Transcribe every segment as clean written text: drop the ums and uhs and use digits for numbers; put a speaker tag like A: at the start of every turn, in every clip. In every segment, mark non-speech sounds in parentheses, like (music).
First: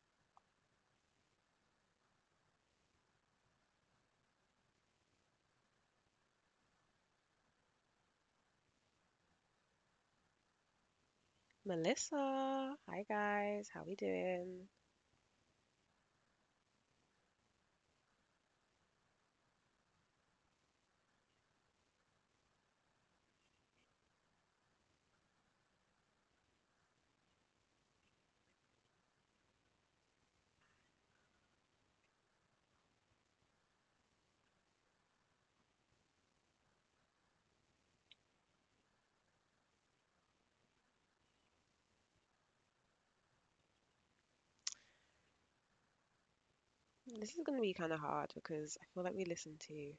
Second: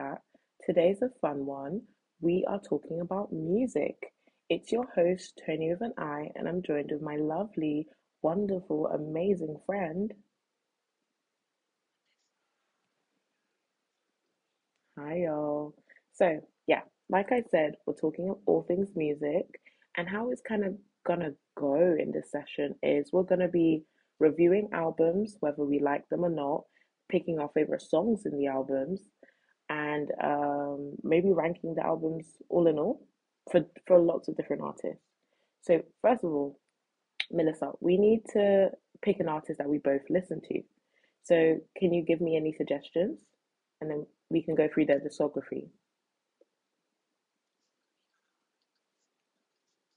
A: Chat. Today's a fun one. We are talking about music. It's your host, Tony with an I, and I'm joined with my lovely, wonderful, amazing friend.
B: Melissa. Hi guys, how we doing?
A: Hi y'all. So, yeah, like I said, we're talking of all things music, and how it's kind of gonna go in this session is we're gonna be reviewing albums, whether we like them or not, picking our favorite songs in the albums and maybe ranking the albums all in all for lots of different artists. So first of all, Melissa, we need to pick an artist that we both listen to. So can you give me any suggestions, and then we can go through their discography.
B: This is going to be kind of hard because I feel like we listen to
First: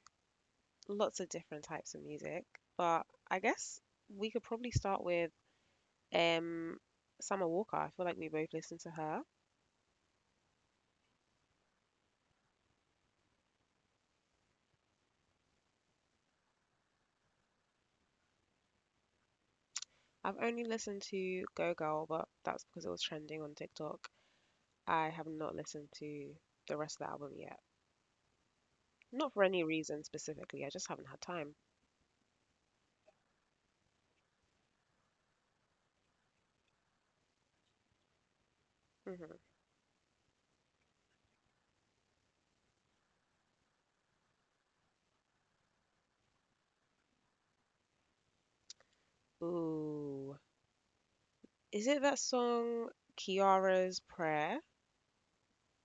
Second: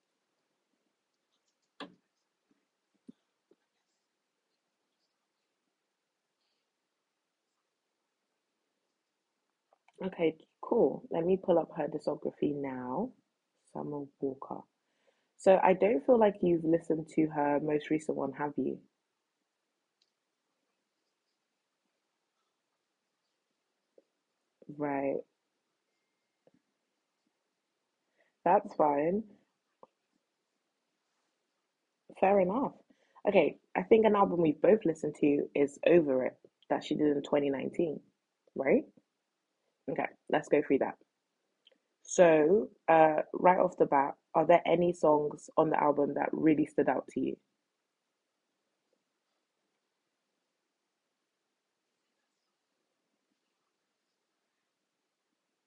B: lots of different types of music, but I guess we could probably start with um Summer Walker. I feel like we both listened to her.
A: Okay, cool. Let me pull up her discography now. Summer Walker. So I don't feel like you've listened to her most recent one, have you?
B: I've only listened to Go Girl, but that's because it was trending on TikTok. I
A: Right.
B: have not listened to the rest of the album yet.
A: That's fine.
B: Not for any reason specifically, I just haven't had time.
A: Fair enough. Okay, I think an album we've both listened to is Over It that she did in 2019, right?
B: Hmm
A: Okay, let's go through that. So, right off the bat, are there any songs on the album that really stood out to you?
B: Ooh. Is it that song Kiara's Prayer?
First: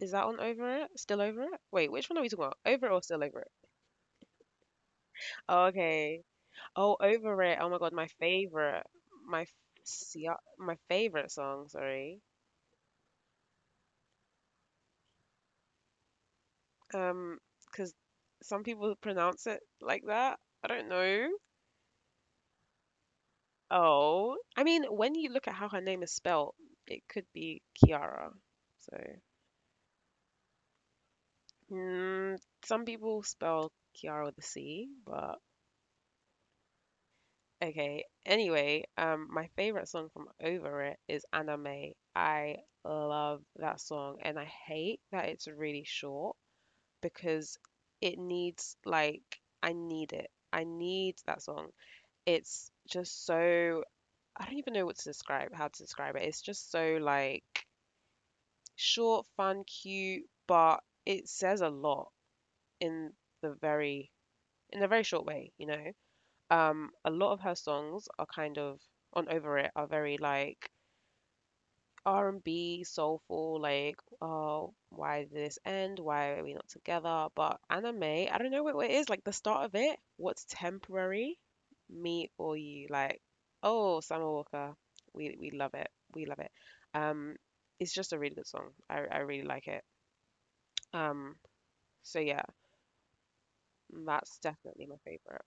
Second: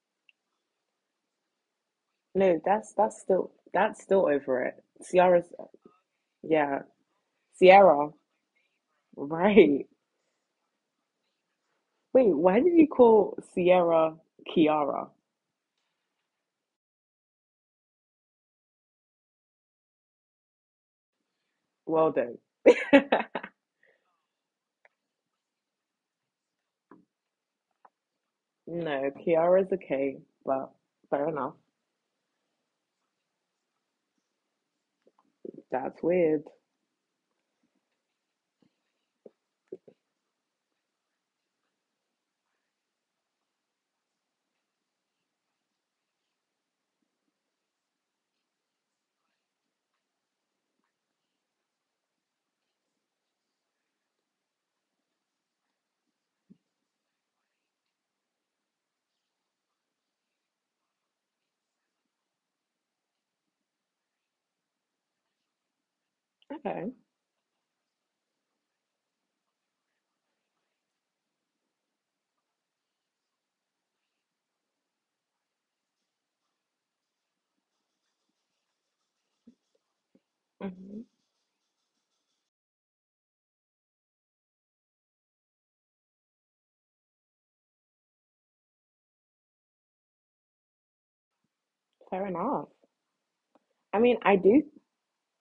B: Is that one Over It? Still Over It? Wait, which one are we talking about?
A: No,
B: Over It
A: that's
B: or
A: that's
B: Still Over It?
A: still that's still Over It. Ciara's,
B: Oh, okay.
A: yeah,
B: Oh, Over It. Oh my God, my
A: Ciara,
B: favorite,
A: (laughs)
B: my f-
A: right?
B: see, uh, my favorite song. Sorry.
A: Wait, why did you call Sierra Kiara?
B: Um, because some people pronounce it like that. I don't know.
A: Well done. (laughs)
B: Oh, I mean, when you look at how her name is spelled, it could be Kiara. So,
A: No, Kiara's a K, but fair enough.
B: mm, some people spell Kiara with a C, but
A: That's weird.
B: okay. Anyway, my favorite song from Over It is Anime. I love that song, and I hate that it's really short because it needs like I need it. I need that song. It's just so, I don't even know what to describe, how to describe it. It's just so like short, fun, cute, but it says a lot in the very in a very short way.
A: Okay.
B: A lot of her songs are kind of on Over It are very like R&B soulful, like, oh, why did this end, why are we not together? But Anime, I don't know what it is, like the start of it, what's
A: Hmm.
B: temporary, me or you? Like, oh, Summer Walker, we love it, we love it. um it's just a really good song. I really like it. um so
A: Fair
B: yeah,
A: enough. I mean,
B: that's
A: I do
B: definitely my favorite.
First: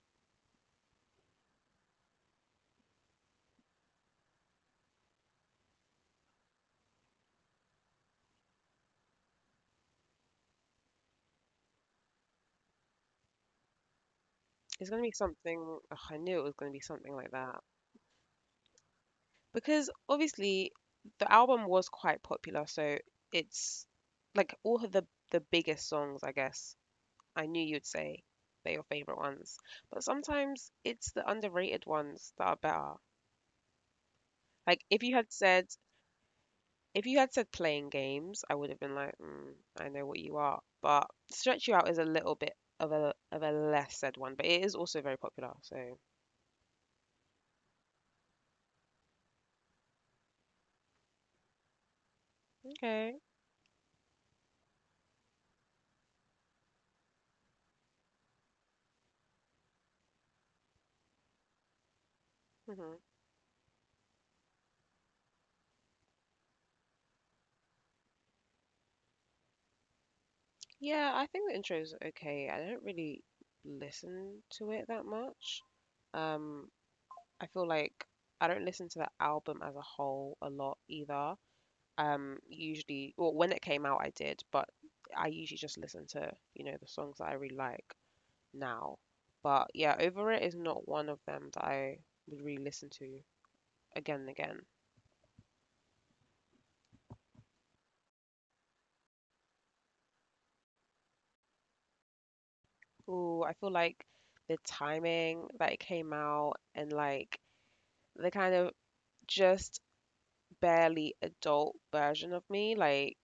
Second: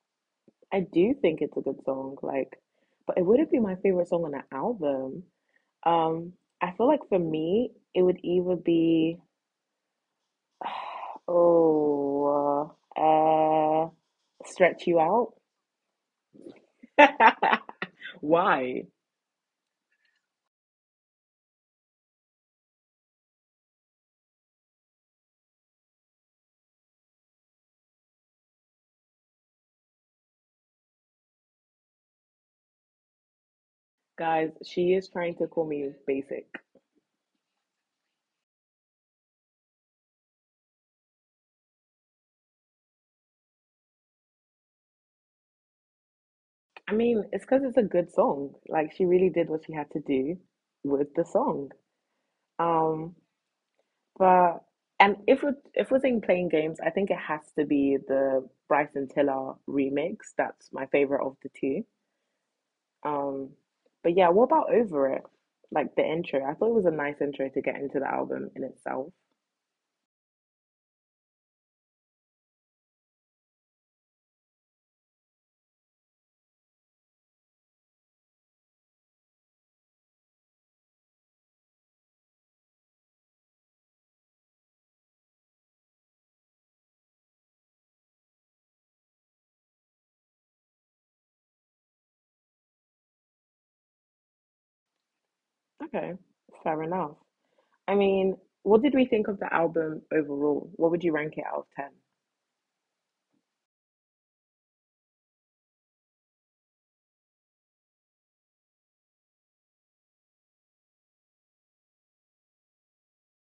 A: I do think it's a good song, like, but it wouldn't be my favorite song on the album. Um, I feel like for me, it would either be (sighs) oh, uh, Stretch
B: It's
A: You
B: gonna be
A: Out.
B: something, ugh, I knew it was gonna be something like that.
A: (laughs) Why?
B: Because obviously the album was quite popular, so it's like all of the biggest songs, I guess. I knew you'd say they're your favorite ones, but sometimes it's the underrated ones that are better.
A: Guys,
B: Like
A: she
B: if
A: is
B: you
A: trying
B: had
A: to call
B: said,
A: me basic.
B: if you had said Playing Games, I would have been like, mm, I know what you are. But Stretch You Out is a little bit of a less said one, but it is also very popular. So
A: I mean, it's because it's a good song. Like, she really did what she had to do with the song. Um,
B: okay.
A: but and if we're saying playing games, I think it has to be the Bryson Tiller remix. That's my favorite of the two.
B: hmm
A: Um, but yeah, what about Over It? Like, the intro, I thought it was a nice intro to get into the album in itself.
B: Yeah, I think the intro is okay. I don't really listen to it that much. Um, I feel like I don't listen to the album as a whole a lot either. Usually, well, when it came out, I did, but I usually just listen to, you know, the songs that I really like now. But yeah, Over It is not one of them that I would really listen to again and again.
A: Okay, fair enough. I mean, what did we think of the album overall? What would you rank it out of 10?
B: Ooh, I feel like the timing that it came out and like the kind of just barely adult version of me, like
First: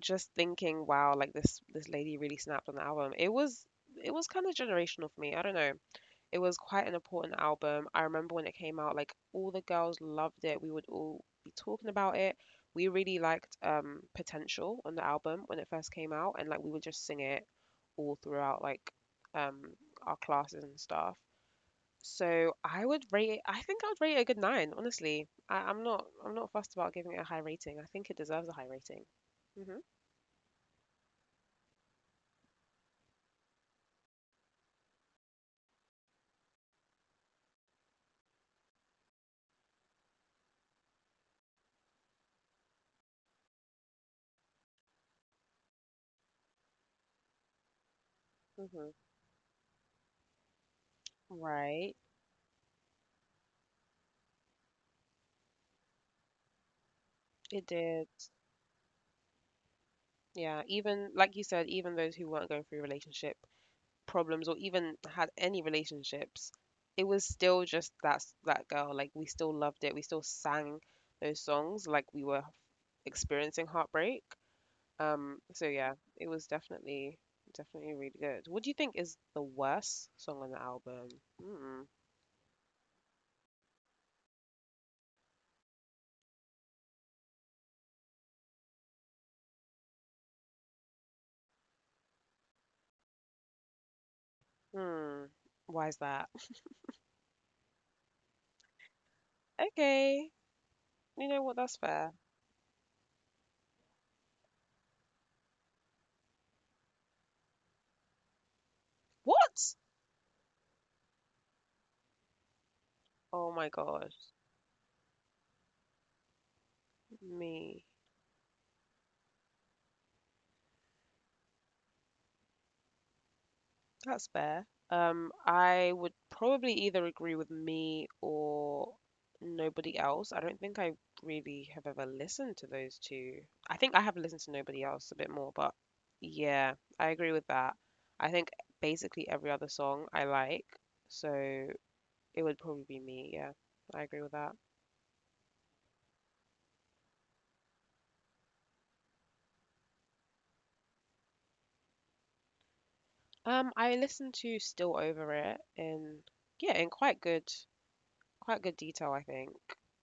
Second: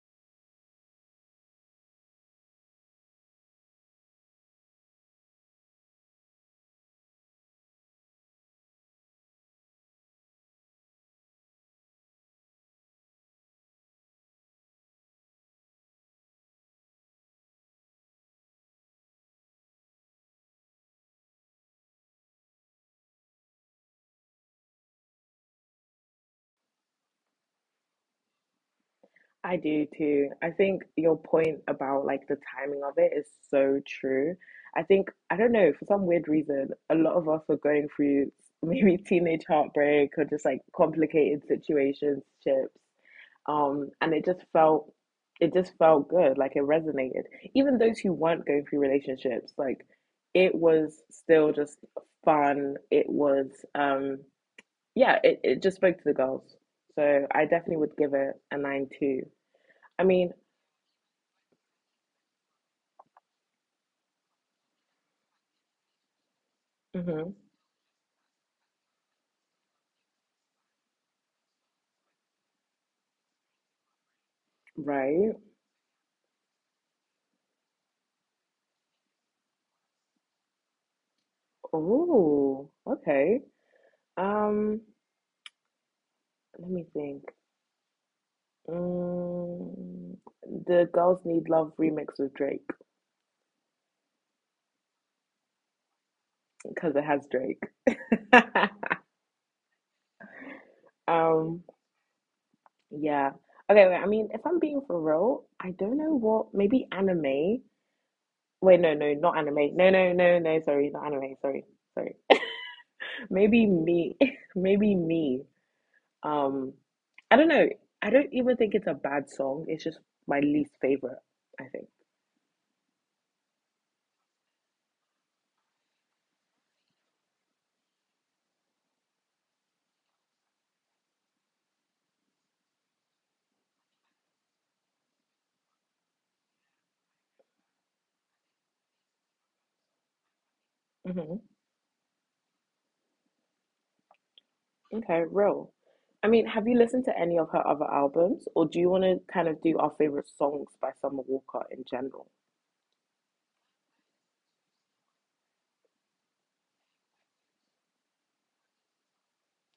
B: just thinking, wow, like this lady really snapped on the album. It was kind of generational for me. I don't know. It was quite an important album. I remember when it came out, like all the girls loved it. We would all be talking about it. We really liked Potential on the album when it first came out, and like we would just sing it all throughout like um our classes and stuff. So I think I would rate it a good nine, honestly. I'm not, I'm not fussed about giving it a high rating. I think it deserves a high rating.
A: I
B: Mhm.
A: do too. I think your point about like the timing of it is so true. I think, I don't know, for some weird reason, a lot of us are going through (laughs) maybe teenage heartbreak or just like complicated situationships. And it just felt, good like it resonated, even those who weren't going
B: Mhm.
A: through relationships, like it was still
B: Right.
A: just fun. It was, um yeah, it just spoke to the girls. So I
B: It
A: definitely
B: did.
A: would give it a 9 too. I mean.
B: Yeah, even like you said, even those who weren't going through relationship problems or even had any relationships, it was
A: Mhm,
B: still just that girl. Like we still loved it. We still sang those songs like we were experiencing heartbreak.
A: right.
B: So yeah, it was definitely definitely really good. What do you think is the worst song on the album? Mm,
A: Oh, okay. um Let me think. mm, the girls need love remix with Drake.
B: hmm. Why is that?
A: Because it has Drake. (laughs)
B: Okay. You know what? That's
A: um
B: fair.
A: Yeah. Okay, wait, I mean, if I'm being for real, I don't know what, maybe Anime. Wait, no, no, not
B: What?
A: Anime. No, no, no, no, sorry, not Anime, sorry, sorry.
B: Oh
A: (laughs)
B: my
A: Maybe
B: gosh.
A: Me, (laughs) maybe Me. Um, I don't
B: Me.
A: know. I don't even think it's a bad song. It's just my least favorite, I think.
B: That's fair. I would probably either agree with me or nobody else. I don't think I really have ever listened to those two. I think I have listened to nobody else a bit more, but yeah, I agree with that. I think basically every other song I like,
A: Hmm.
B: so it would probably be me. Yeah, I agree with that.
A: Okay, real. I mean, have you listened to any of her other albums, or do you want to kind of do our favorite songs by Summer Walker in general?
B: I listened to Still Over It in, yeah, in quite good detail, I think.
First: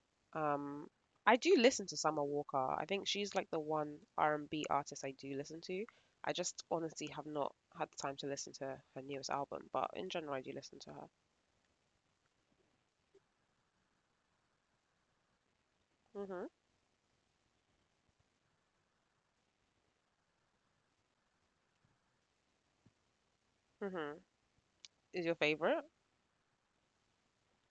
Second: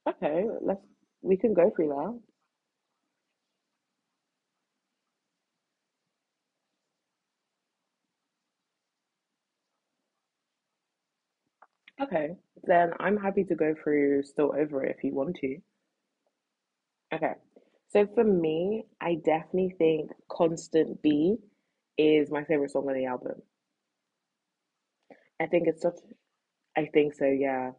A: Okay,
B: Um,
A: we
B: I
A: can
B: do
A: go
B: listen
A: through
B: to
A: that.
B: Summer Walker. I think she's like the one R&B artist I do listen to. I just honestly have not had the time to listen to her newest album, but in general, I do listen to her.
A: Okay, then I'm happy to go through Still Over It if you want to.
B: Mhm.
A: Okay, so for me, I definitely think Constant B is my favorite song on the album.
B: Mhm. Is your
A: I think it's
B: favorite?
A: such, I think so, yeah.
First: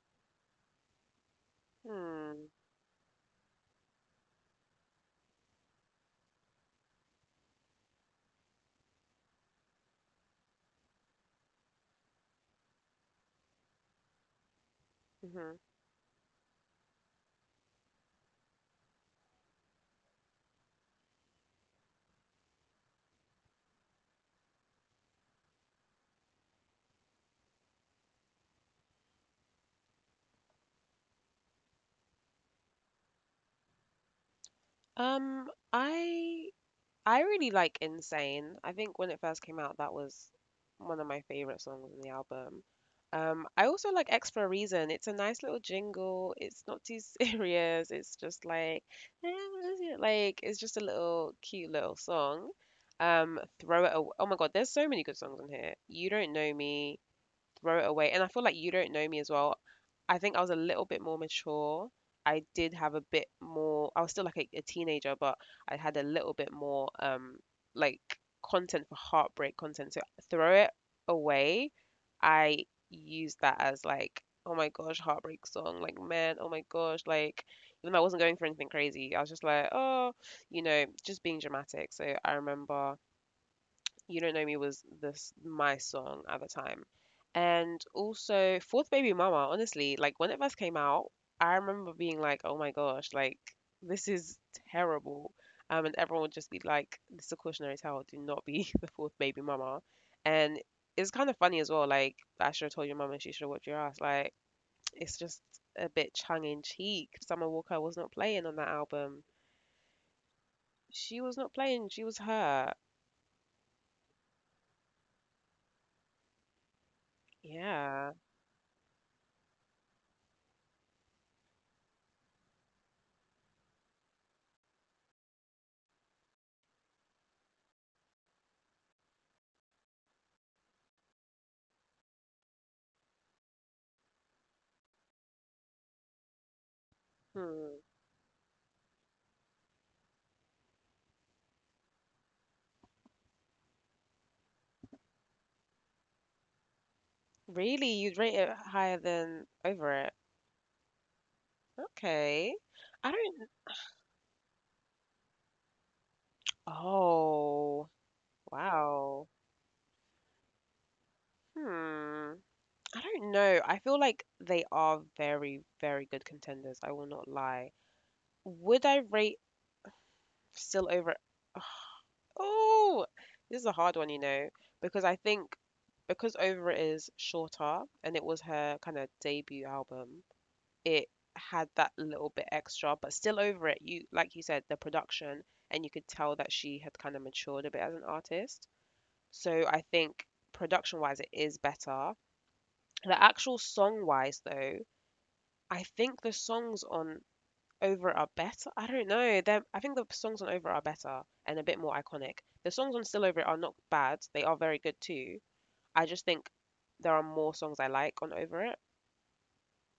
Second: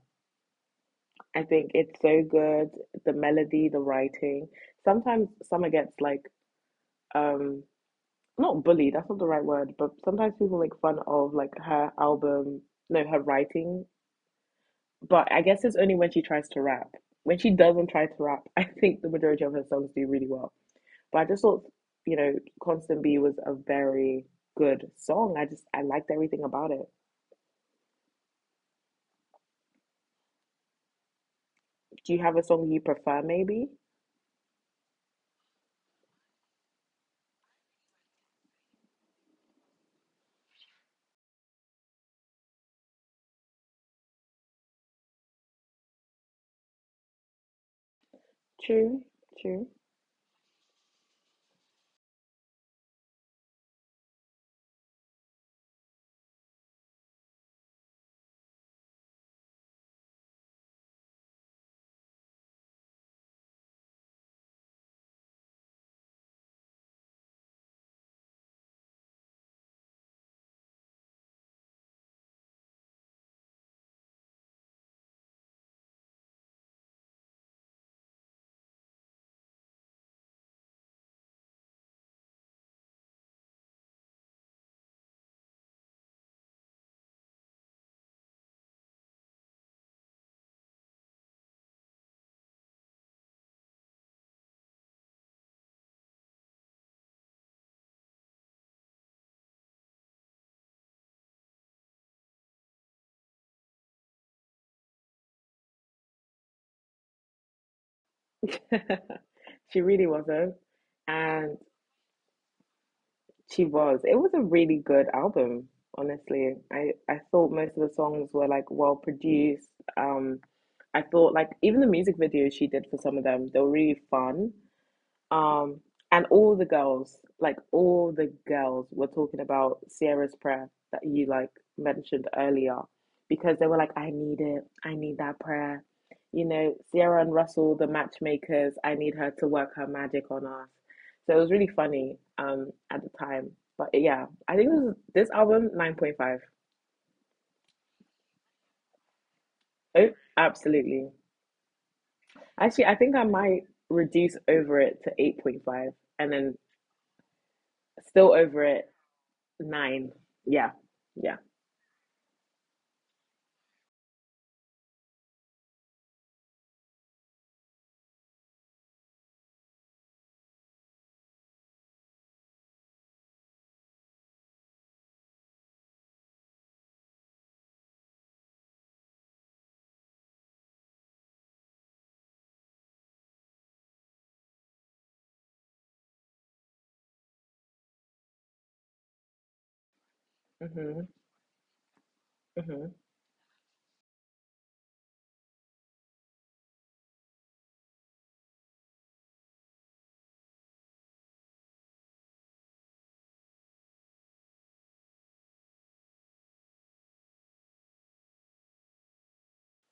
A: I think it's so
B: Hmm.
A: good. The melody, the writing. Sometimes Summer gets like, um, not bullied, that's not the right word, but sometimes people make fun of like her album, no, her writing. But I guess
B: Mhm.
A: it's only when she tries to rap. When she doesn't try to rap, (laughs) I think the majority of her songs do really well. But I just thought, you know, Constant B was a very good song. I just I liked everything about it. Do you have a song you prefer maybe?
B: Um, I I really like Insane. I think when it first came out, that was one of my favorite songs in the album. I also like X for a Reason. It's a nice little jingle. It's not too (laughs) serious. It's just like,
A: True, true.
B: (laughs) like it's just a little cute little song. Throw it away. Oh my God, there's so many good songs on here. You Don't Know Me, throw it away. And I feel like You Don't Know Me as well. I think I was a little bit more mature. I did have a bit more, I was still like a teenager, but I had a little bit more like content for heartbreak content. So throw it away. I used that as like, oh my gosh, heartbreak song. Like, man, oh my gosh, like even though I wasn't going for anything crazy, I was just like, oh, you know, just being dramatic. So I remember You Don't Know Me was this my song at the time. And also Fourth Baby Mama, honestly, like when it first came out, I remember being like, oh my gosh, like this is terrible. And everyone would just be like, this is a cautionary tale, do not be (laughs) the fourth baby mama. And it's kind of funny as well, like I should have told your mum and she should have whipped your ass. Like it's just a bit tongue in cheek. Summer Walker was not playing on that album.
A: (laughs) She really was though.
B: She was not
A: And
B: playing, she was hurt.
A: she was. It was a really good album, honestly. I thought most of the
B: Yeah.
A: songs were like well produced. Um I thought like even the music videos she did for some of them, they were really fun. Um, and all the girls, like all the girls, were talking about Sierra's prayer that you like mentioned earlier, because they were like, "I need it. I need that prayer." You know, Sierra and
B: Hmm.
A: Russell, the matchmakers. I need her to work her magic on us. So it was really funny, at the time. But yeah, I think this album 9.5.
B: Really? You'd rate it higher than Over It?
A: Oh, absolutely.
B: Okay.
A: Actually,
B: I
A: I think I
B: don't.
A: might reduce Over It to 8.5, and then
B: Oh,
A: Still Over It.
B: wow.
A: 9. Yeah. Yeah.
B: Hmm. I don't know. I feel like they are very, very good contenders. I will not lie. Would I rate Still Over It? Oh, this is a hard one, you know, because I think because Over It is shorter and it was her kind of debut album. It had that little bit extra, but Still Over It, you, like you said, the production, and you could tell that she had kind of matured a bit as an artist. So I think production
A: Hmm.
B: wise, it is better.
A: Hmm.
B: The actual song wise, though, I think the songs on Over It are better. I don't know. I think the songs on Over It are better and a bit more iconic. The songs on Still Over It are not bad. They are very good too. I just think there are more songs I like on Over It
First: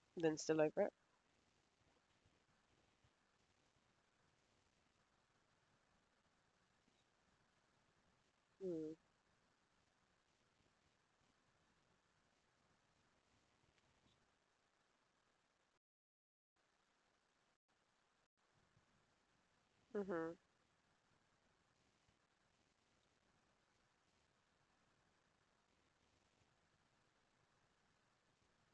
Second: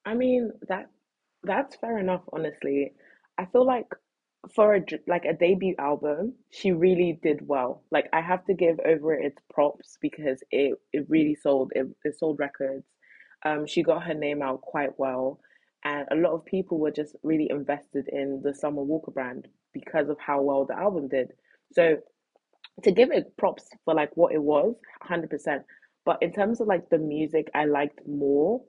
A: I
B: than
A: mean
B: Still Over
A: that
B: It.
A: that's fair enough, honestly. I feel like for like a debut album, she really did well. Like, I have to give
B: Mm.
A: Over It its props because it really sold. It sold records. She got her name out quite well, and a lot of people were just really invested in the Summer Walker brand because of
B: hmm
A: how well the album did. So, to give it props for like what it was, 100%. But in terms of like the music I liked more,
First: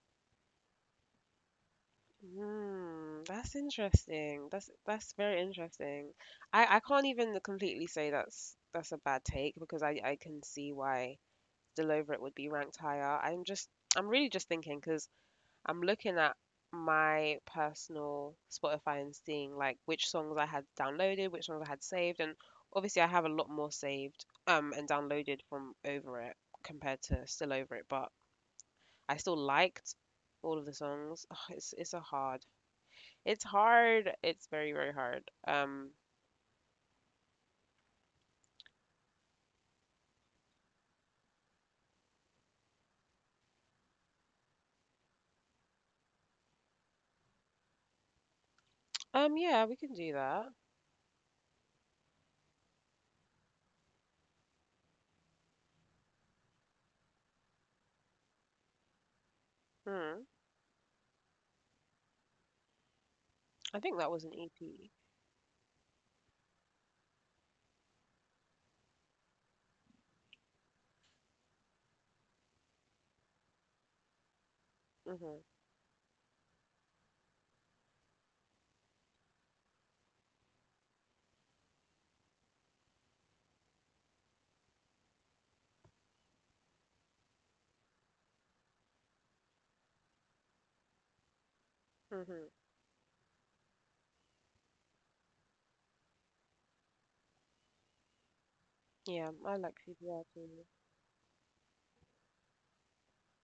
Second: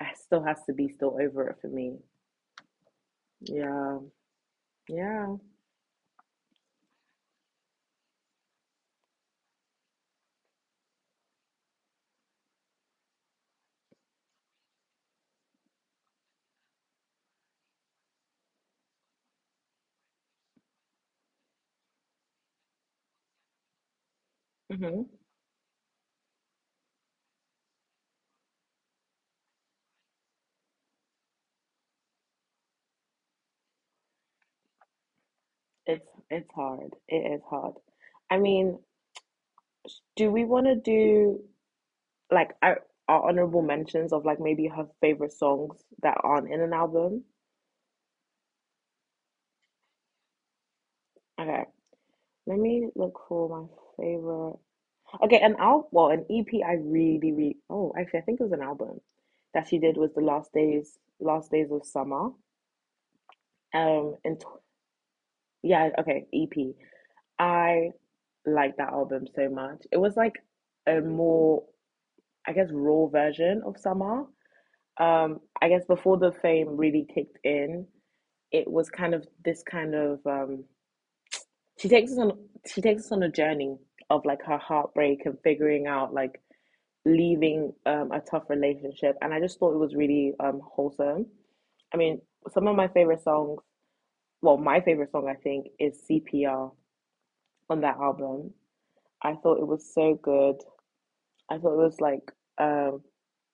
A: it still has to be Still Over It for me.
B: Mm, that's
A: Yeah,
B: interesting. That's
A: yeah.
B: very interesting. I can't even completely say that's a bad take because I can see why Delovrit would be ranked higher. I'm really just thinking because I'm looking at my personal Spotify and seeing like which songs I had downloaded, which songs I had saved, and obviously I have a lot more saved and
A: Hmm.
B: downloaded from Over It compared to Still Over It, but I still liked all of the songs. (sighs) It's a hard, it's hard. It's very, very hard.
A: It's hard. It is hard. I mean, do we want to do like our honorable mentions of like maybe her favorite songs that aren't in an album?
B: Yeah, we can do that.
A: Okay, let me look for my favorite. Okay, an album, well, an EP I really, really, oh, actually, I think it was an album that she did was the
B: Hmm.
A: Last Days of Summer.
B: I think that was an
A: And t
B: EP.
A: yeah, okay, EP. I like that album so much. It was like a more, I guess, raw version of Summer.
B: Mhm.
A: I guess before the fame really kicked in, it was kind of this kind of, she takes us on, she takes us on a journey of like her heartbreak and figuring out like leaving, a tough relationship. And I just thought it was really, wholesome. I mean,
B: Mhm.
A: some of my favorite songs, well, my favorite song, I think, is CPR on that album. I
B: Yeah,
A: thought
B: I
A: it
B: like
A: was so
B: CPR
A: good.
B: too.
A: I thought it was like, um,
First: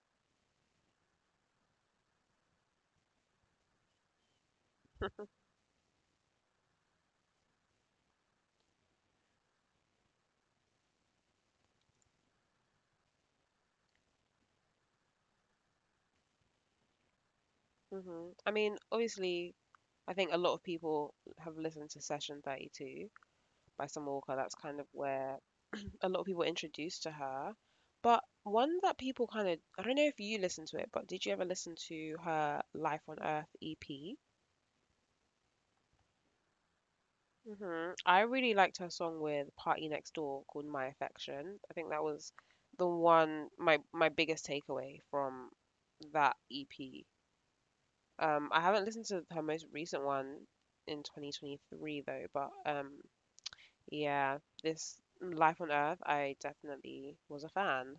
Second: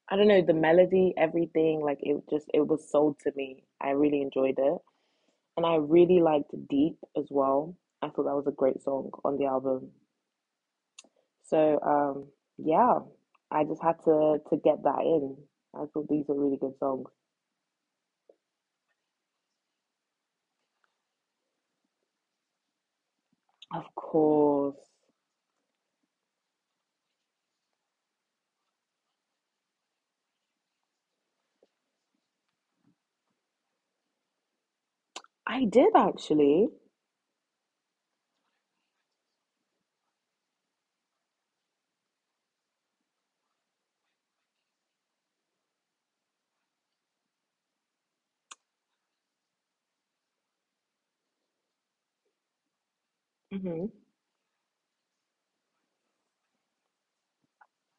A: I don't know, the melody, everything, like it just, it was sold to me. I really enjoyed it. And I really liked Deep as well. I thought that was a great song on the album. So, yeah, I just had to get that in. I thought these were really good songs.
B: Mhm. I mean, obviously, I think a lot of people have listened to Session 32
A: Of
B: by Summer Walker. That's
A: course.
B: kind of where a lot of people were introduced to her. But one that people kind of, I don't know if you listened to it, but did you ever listen to her Life on Earth EP?
A: I did actually.
B: Hmm I really liked her song with Party Next Door called My Affection. I think that was the one, my biggest takeaway from that EP. I haven't listened to her most recent one in 2023 though, but
A: Hmm.
B: yeah, this Life on Earth, I definitely was a fan.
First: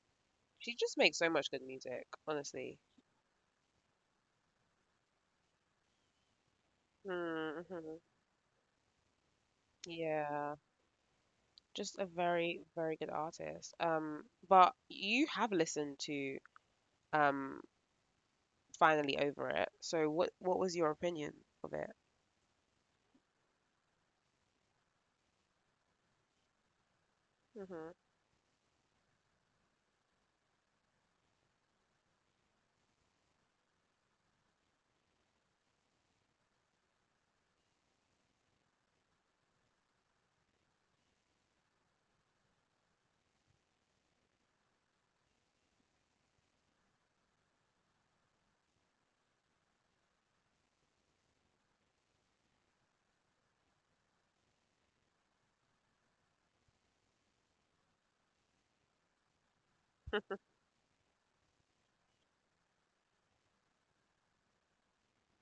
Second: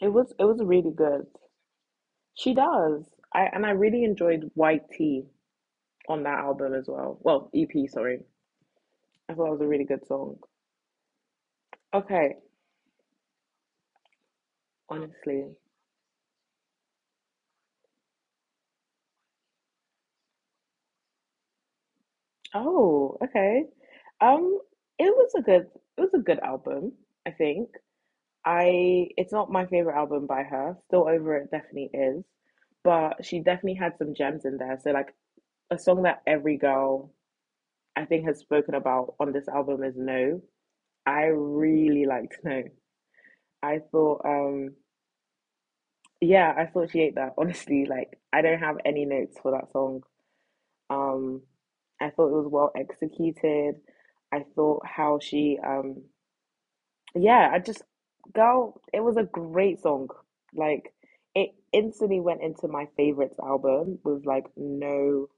A: It was
B: She
A: really
B: just makes
A: good.
B: so much good music,
A: She
B: honestly.
A: does. I really enjoyed White Tea on that album as well. Well, EP,
B: Mm-hmm.
A: sorry. I thought it was a really good song.
B: Yeah, just a
A: Okay,
B: very, very good artist. But you
A: honestly.
B: have listened to um Finally Over It. So what was your opinion of it?
A: Oh, okay. Um, it was a good album, I think.
B: Mhm.
A: I It's not my favorite album by her. Still Over It definitely is. But she definitely had some gems in there. So like, a song that every girl I think has spoken about on this album is No. I really liked No. I thought, yeah, I thought she ate that. (laughs) Honestly, like, I don't have any notes for that song. Um, I thought it was well executed. I thought how she, yeah, I just, girl, it was a great song. Like, it instantly went into my favorites album with like no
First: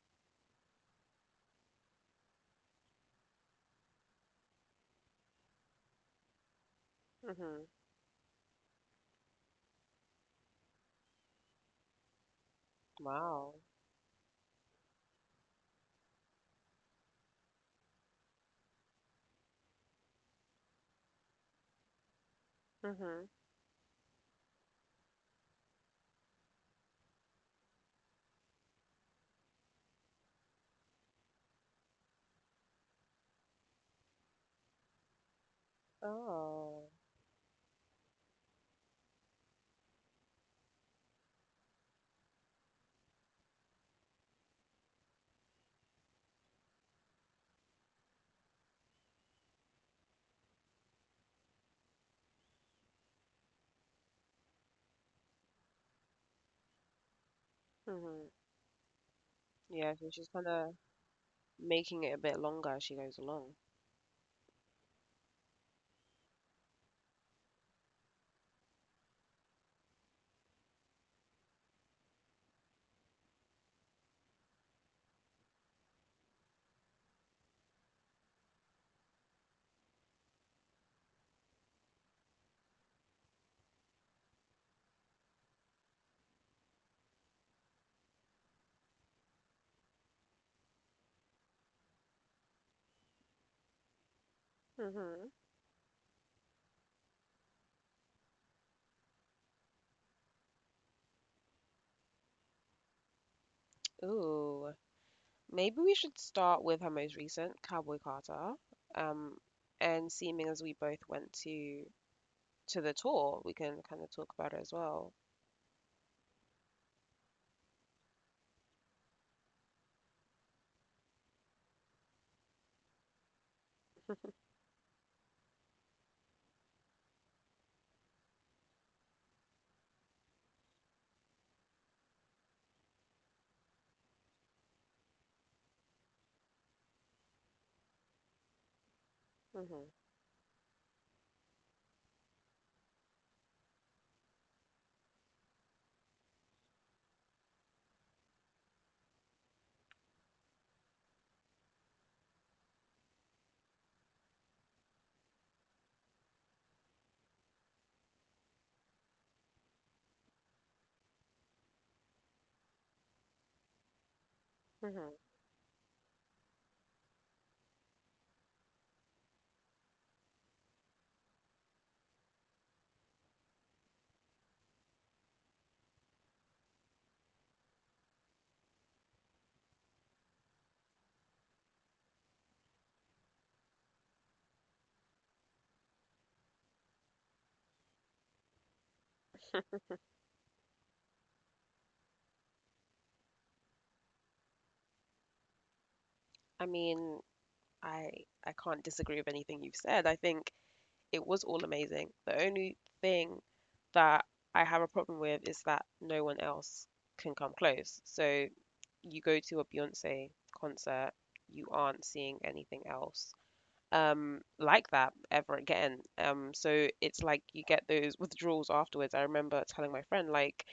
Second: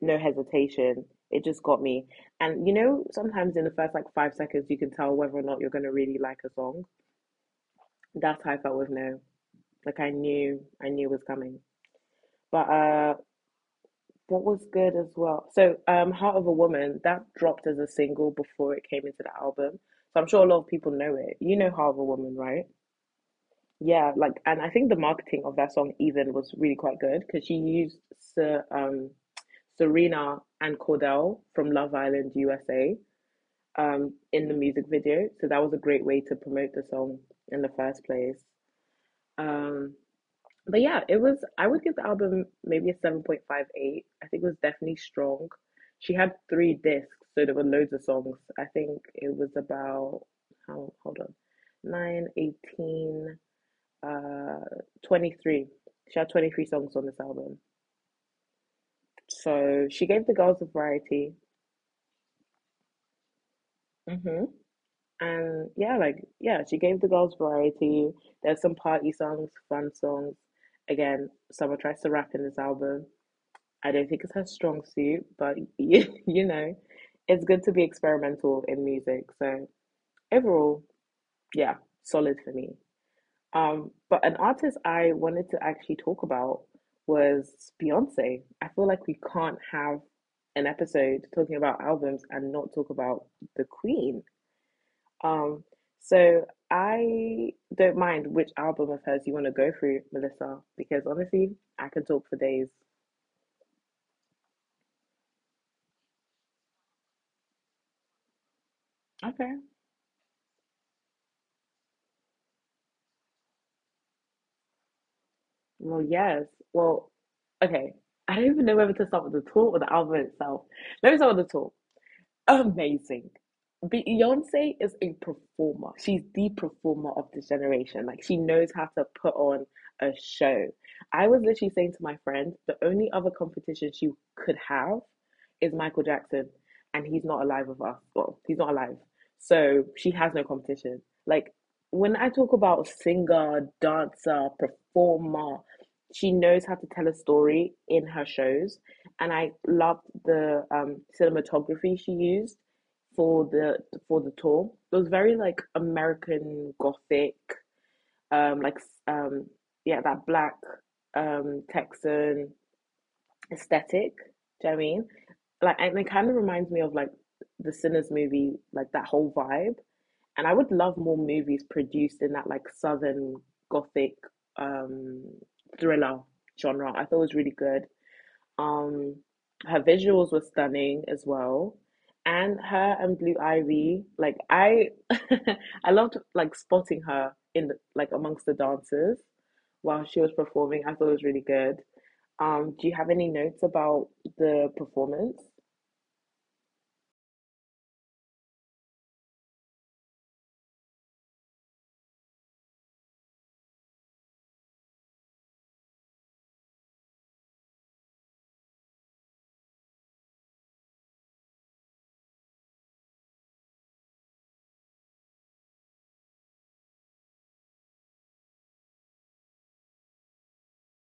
A: no hesitation. It just got me. And you know, sometimes in the first like 5 seconds, you can tell whether or not you're gonna really like a song.
B: Mhm. (laughs)
A: That's how I felt with No. Like, I knew it was coming. But,
B: Wow.
A: what was good as well? So, Heart of a Woman that dropped as a single before it came into the album. So, I'm sure a lot of people know it. You know Heart of a Woman, right?
B: Mhm.
A: Yeah, like, and I think the marketing of that song even was really quite good because she used Ser um, Serena and Cordell from Love Island USA, in the music video. So that was a great way to promote the
B: Oh.
A: song in the first place. Um, but yeah, it was, I would give the album maybe a 7.58. I think it was definitely strong. She had three discs, so there were loads of songs. I think it was about, how, hold on, 9, 18. uh, 23. She had 23 songs on this album.
B: Mhm.
A: So
B: Yeah,
A: she
B: so
A: gave
B: she's
A: the
B: kind
A: girls a
B: of
A: variety.
B: making it a bit longer as she goes along.
A: Mm-hmm. And yeah, like, yeah, she gave the girls variety. There's some party songs, fun songs. Again, Summer tries to rap in this album. I don't think it's her strong suit, but (laughs) it's good to be experimental in music. So overall, yeah, solid for me. But an artist I wanted to actually talk about was Beyonce. I feel like we can't have an episode talking about albums and not talk about the Queen.
B: Mhm.
A: Um, so I don't mind which album of hers you want to go through, Melissa, because honestly, I can talk for days.
B: Ooh. Maybe we should start with her most recent, Cowboy Carter. Um,
A: Okay.
B: and seeming as we both went to the tour, we can kind of talk about it as well.
A: Well, yes. Well, okay. I don't even know whether to start with the tour or the album itself. Let me start with the tour. Amazing. Beyonce is a performer. She's the performer of this generation. Like she knows how to put on a show. I was literally saying to my friend, the only other competition she could have is Michael Jackson, and he's not alive with us. Well, he's not alive, so
B: Mhm.
A: she has no competition. Like when I talk about singer, dancer, performer, she knows how to tell a story in her shows, and I loved the cinematography she used for the for the tour. It was very like American Gothic, um, like um, yeah, that black Texan aesthetic. Do you know what I mean?
B: Mhm.
A: Like, and it kind of reminds me of like the Sinners movie, like that whole vibe. And I would love more movies produced in that like Southern Gothic um thriller genre. I thought it was really good. Um, Her visuals were stunning as well. And her and Blue Ivy, like I (laughs) I loved like spotting her in the, like amongst the dancers while she was performing. I thought it was really good. Do you have any notes about the performance?
B: I mean, I I can't disagree with anything you've said. I think it was all amazing. The only thing that I have a problem with is that no one else can come close. So you go to a Beyonce concert, you aren't seeing anything else like that ever again. So it's like you get those withdrawals afterwards. I remember telling my friend like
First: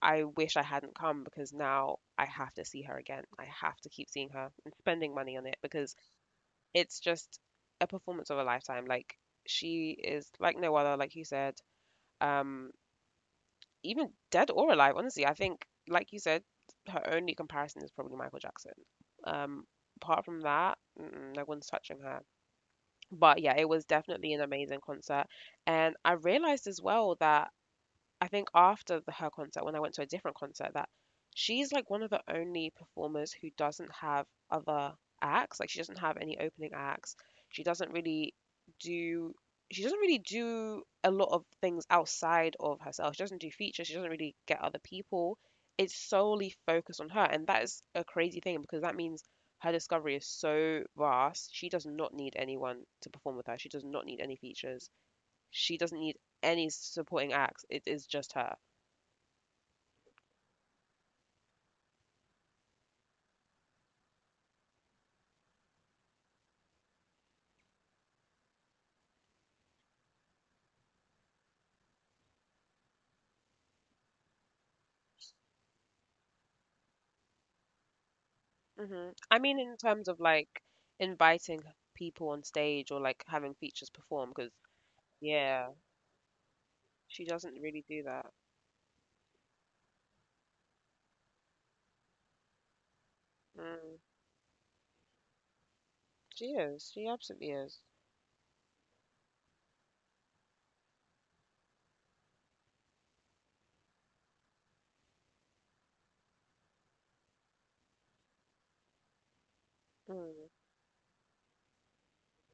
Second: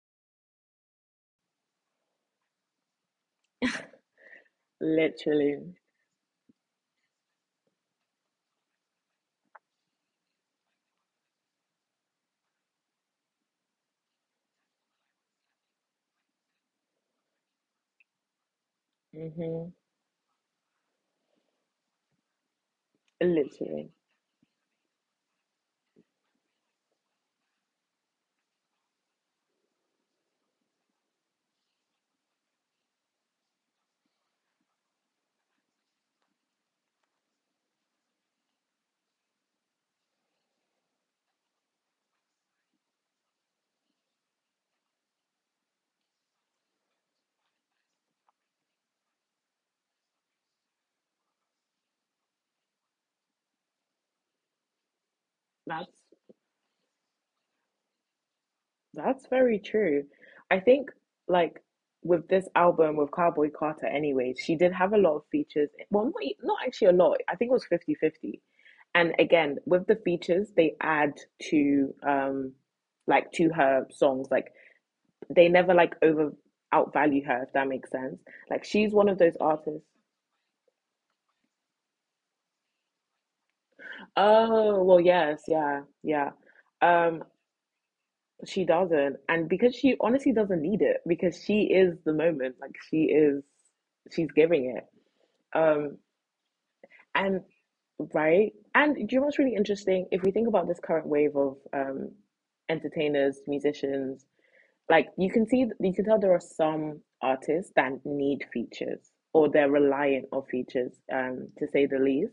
B: I wish I hadn't come because now I have to see her again. I have to keep seeing her and spending money on it
A: Literally.
B: because it's just a performance of a lifetime. Like she is like no other, like you said, um, even dead or alive. Honestly, I think, like you said, her only comparison is probably Michael Jackson. Um,
A: Mm-hmm.
B: apart from that, mm-mm, no one's touching her. But yeah, it was
A: Literally.
B: definitely an amazing concert, and I realized as well that I think after her concert, when I went to a different concert, that she's like one of the only performers who doesn't have other acts. Like she doesn't have any opening acts. She doesn't really do. She doesn't really do a lot of things outside of herself. She doesn't do features. She doesn't really get other people. It's solely focused on her, and that is a crazy thing because that means her discovery is so vast. She does not need anyone to perform with her. She does not need any features she doesn't
A: That's
B: need any supporting acts. It is just her.
A: That's very true. I think like with this album with Cowboy Carter anyways, she did have a lot of features. Well, not actually a lot. I think it was 50 50. And again, with the features, they add to like to her songs. Like they never like over outvalue her, if that makes sense. Like
B: Hmm.
A: she's one of
B: I
A: those
B: mean, in
A: artists.
B: terms of like inviting people on stage or like having features perform, because
A: Oh, well, yes,
B: yeah,
A: yeah, yeah.
B: she
A: Um.
B: doesn't really do that.
A: She doesn't. And because she honestly doesn't need it because she is the moment. Like
B: Mm.
A: she's giving it. Um
B: She is. She absolutely
A: and
B: is.
A: Right? And do you know what's really interesting? If we think about this current wave of entertainers, musicians, like you can tell there are some artists that need features or they're reliant
B: Mm.
A: on features, to say the least.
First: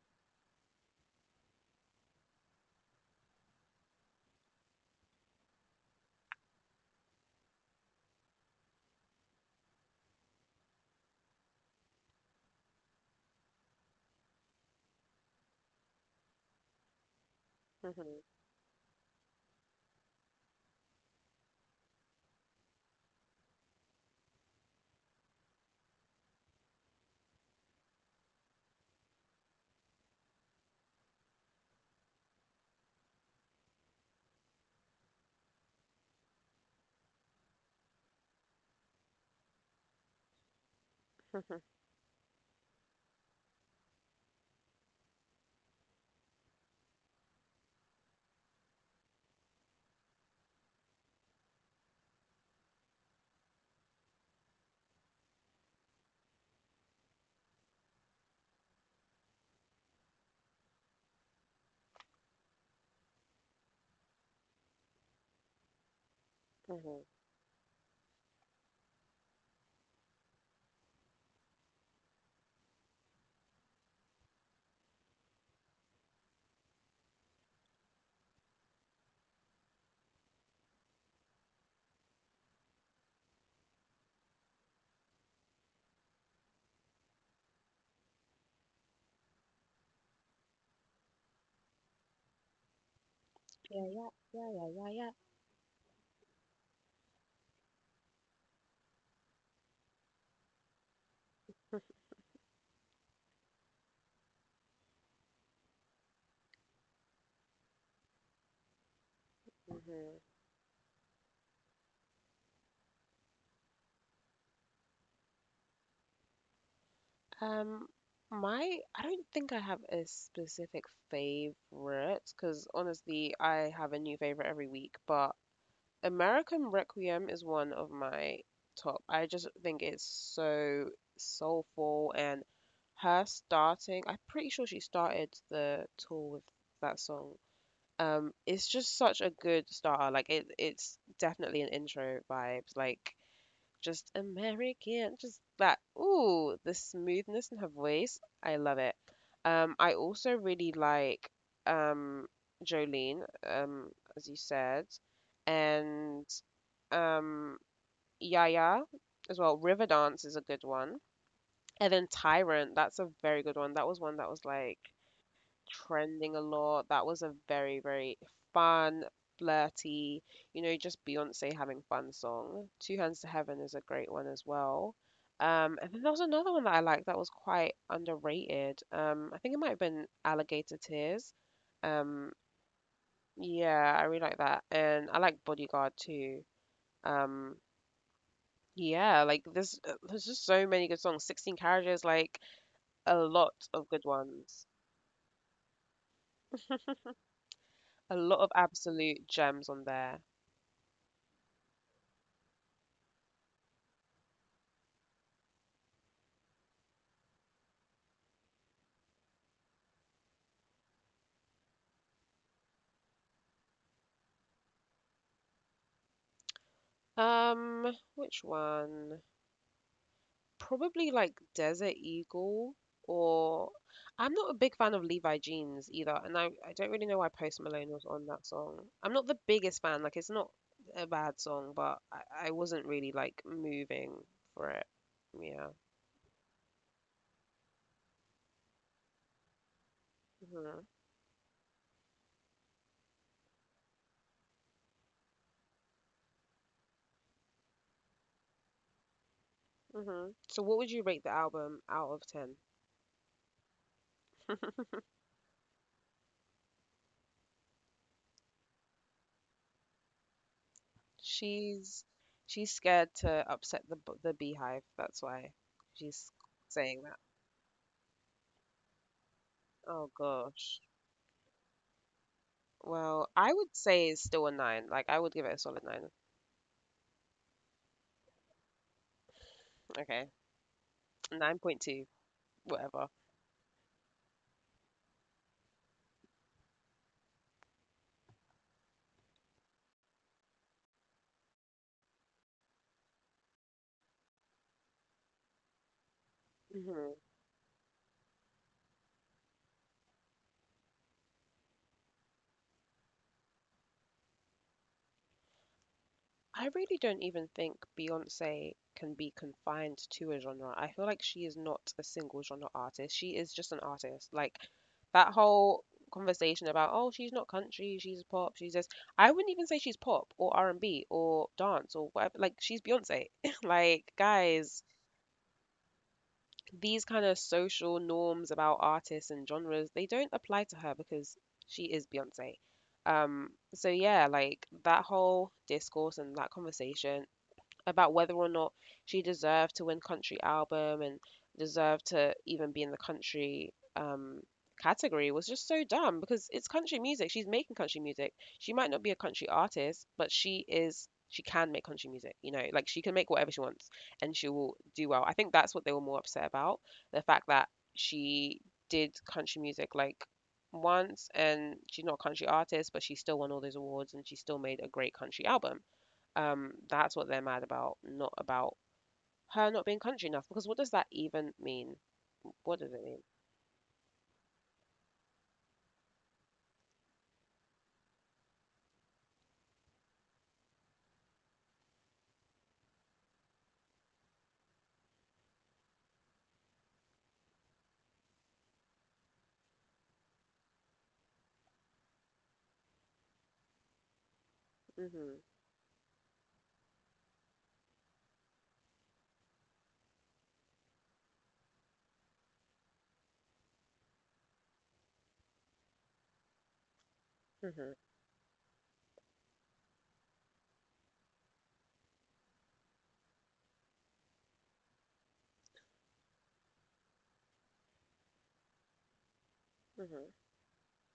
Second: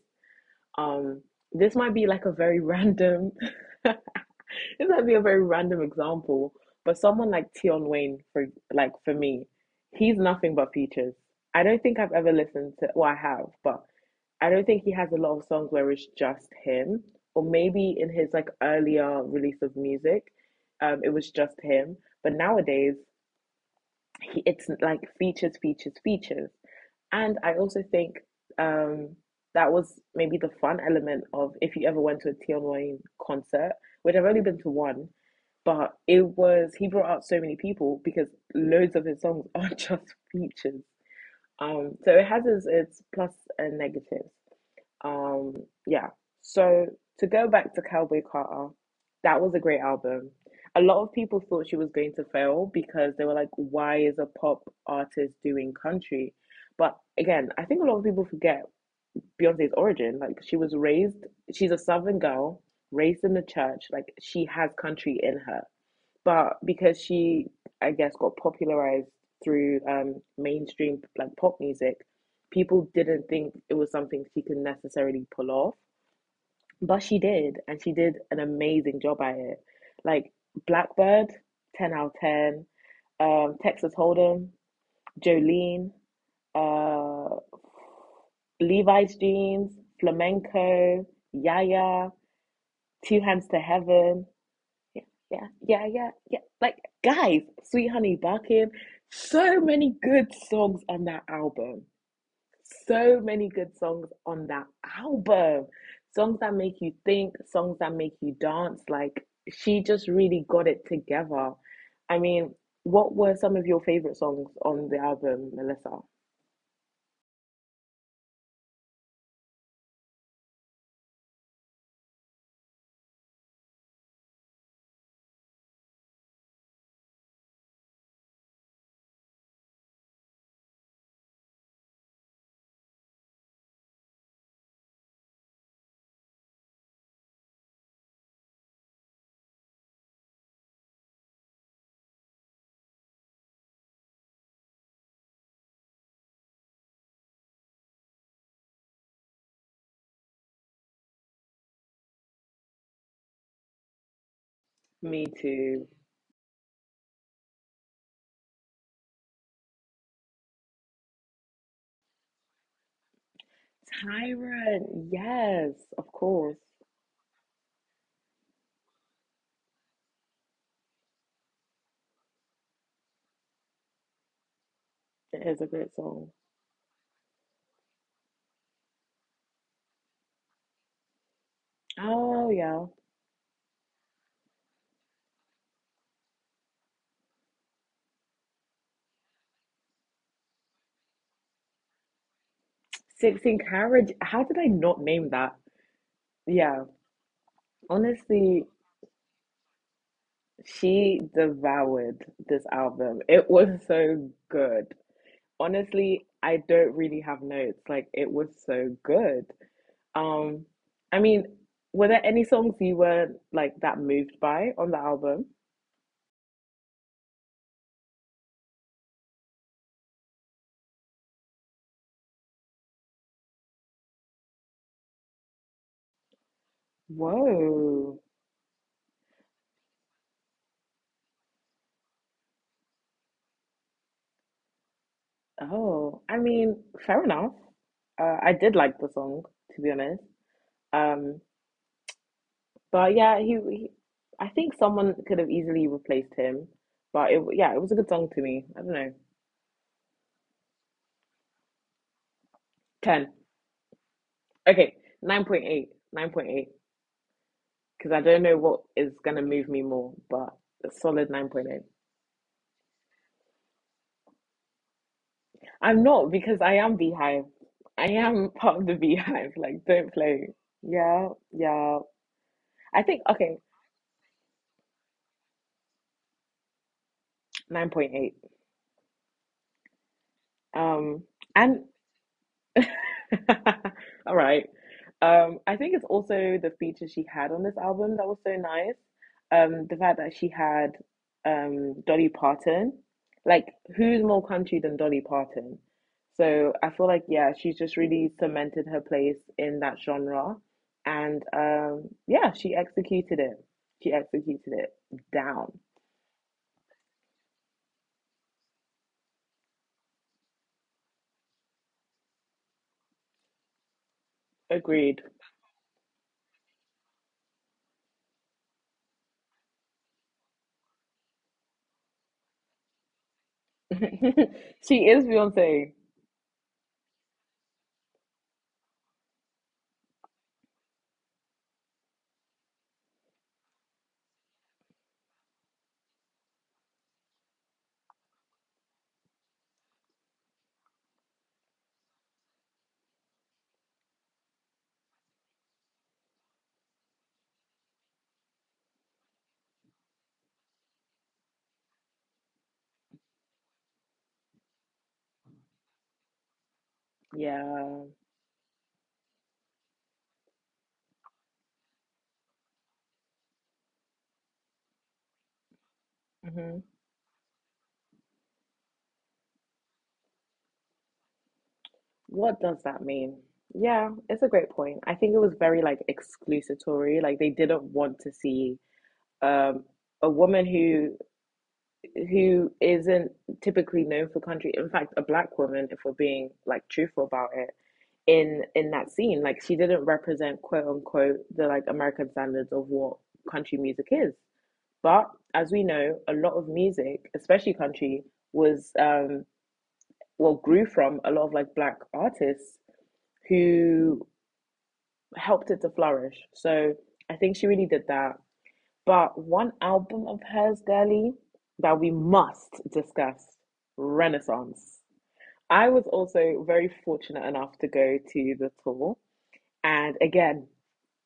A: Um, this might be like a very random, (laughs) this might be a very random example, but someone like Tion Wayne, for me, he's nothing but features. I don't think I've ever listened to, well, I have, but I don't think he has a lot of songs where it's just him, or maybe in his
B: Mm-hmm.
A: like earlier release of music, it was just him. But nowadays, it's like features, features, features. And I also think um, that was maybe the fun element of if you ever went to a Tion Wayne concert, which I've only been to one, but it was he brought out so many people because loads of his songs (laughs) are just features.
B: Mm-hmm. (laughs)
A: So it has its plus and negatives. Um, yeah. So to go back to Cowboy Carter, that was a great album. A lot of people thought she was going to fail because they were like, why is a pop artist doing country? But again, I think a lot of people forget Beyonce's origin. She's a Southern girl, raised in the church. Like she has country in her, but
B: Mm-hmm.
A: because she I guess got popularized through mainstream like pop music, people didn't think it was something she could necessarily pull off, but she did, and she did an amazing job at it. Like, Blackbird, 10 out of 10. Um, Texas Hold'em, Jolene, uh Levi's Jeans, Flamenco, Yaya, Two Hands to
B: Yeah, yeah,
A: Heaven.
B: yeah, yeah, yeah,
A: Yeah, yeah, yeah, yeah, yeah. Like, guys, Sweet Honey Barking, so many good songs on that album. So many good songs on that album. Songs that make you think, songs that make you dance. Like she
B: yeah.
A: just really got it together. I mean, what were some of your favorite songs on the album, Melissa?
B: Mm-hmm. I don't think I have a specific favorite because honestly, I have a new favorite every week, but American Requiem is one of my top. I just think it's so soulful and her starting, I'm pretty sure she started the tour with that song. It's just such a good starter. Like it's definitely an intro vibes. Like just American, just that. Ooh, the smoothness in her voice. I love it. I also really like um Jolene, as you said,
A: Me too.
B: and um Yaya as well. River Dance is a good one. And then Tyrant, that's a very good one. That was one that was like
A: Tyrant, yes, of
B: trending a
A: course.
B: lot. That was a very, very fun, flirty, you know, just Beyonce having fun song. Two Hands to Heaven is a great one as well.
A: It is a
B: And then
A: great
B: there was
A: song.
B: another one that I liked that was quite underrated. I think it might have been Alligator Tears. Um,
A: Oh yeah.
B: yeah, I really like that, and I like Bodyguard too. Um, yeah, like there's just so many good songs. 16 Carriages, like a lot
A: 16
B: of good
A: Carriage. How
B: ones,
A: did I not name that? Yeah.
B: a lot of
A: Honestly,
B: absolute gems on there.
A: she devoured this album. It was so good. Honestly, I don't really have notes. Like it was so good. Um, I mean, were there any songs you were like that moved by on the album?
B: Which one? Probably like Desert Eagle or I'm not a big fan of Levi Jeans either, and I don't really know why Post Malone was on
A: Whoa.
B: that song. I'm not the biggest fan, like it's not a bad song, but I wasn't really like moving for it. Yeah.
A: Oh, I mean, fair enough. I did like the song, to be honest.
B: Hmm.
A: Um, But yeah, he, I think someone could have easily replaced him. Yeah, it was a good song to me. I don't know.
B: Hmm. So what would you rate the album out of 10?
A: 10.
B: (laughs)
A: Okay, 9.8. 9.8. Because I don't know what is going to move me more, but a solid 9.8.
B: She's she's scared to upset the the beehive. That's why
A: I'm
B: she's
A: not because I
B: saying
A: am
B: that.
A: Beehive. I am (laughs) part of the Beehive. Like,
B: Oh
A: don't play.
B: gosh.
A: Yeah, yeah. I
B: Well,
A: think,
B: I
A: okay,
B: would say it's still a nine. Like I would give it a solid nine.
A: 9.8.
B: Okay,
A: Um,
B: nine point
A: and
B: two, whatever.
A: (laughs) All right. I think it's also the feature she had on this album that was so nice. The fact that she had Dolly Parton, like who's more country than Dolly Parton? So I
B: Hmm.
A: feel like yeah, she's just really cemented her place in that genre, and yeah, she executed it. She executed it down.
B: I really don't even think Beyonce can be confined to a genre. I feel like she is not a single genre artist. She is just an artist. Like that
A: Agreed.
B: whole conversation about oh she's not country, she's pop, she's this. I wouldn't even say she's pop or R and B or dance or whatever. Like she's Beyonce. (laughs) Like guys.
A: (laughs) She is Beyonce.
B: These kind of social norms about artists and genres, they don't apply to her because she is Beyonce. So yeah, like that whole discourse and that conversation, about whether or not she deserved to win country album and deserved to even be in the country category was just so dumb because it's country music. She's making country music. She might not be a country artist, but she is she can make country music, you know, like she can make whatever she wants and she will do well. I think that's what they were more upset about, the fact that
A: Yeah.
B: she did country music like once and she's not a country artist, but she still won all those awards and she still made a great country album.
A: Mhm.
B: That's what they're mad about, not about her not being country enough. Because what does that even mean?
A: What
B: What
A: does
B: does it
A: that
B: mean?
A: mean? Yeah, it's a great point. I think it was very like exclusatory. Like they didn't want to see um a woman who isn't typically known for country. In fact, a black woman, if we're being like truthful about it, in that scene. Like she didn't represent quote unquote the like American standards of what country music is. But
B: Mhm,
A: as we know, a lot of music, especially country, was well grew from a lot of like black artists who helped it to flourish. So I think she really
B: mhm,
A: did that. But one album of hers, girly, that we must discuss: Renaissance. I was also very fortunate enough to go to the tour. And
B: mhm.
A: again,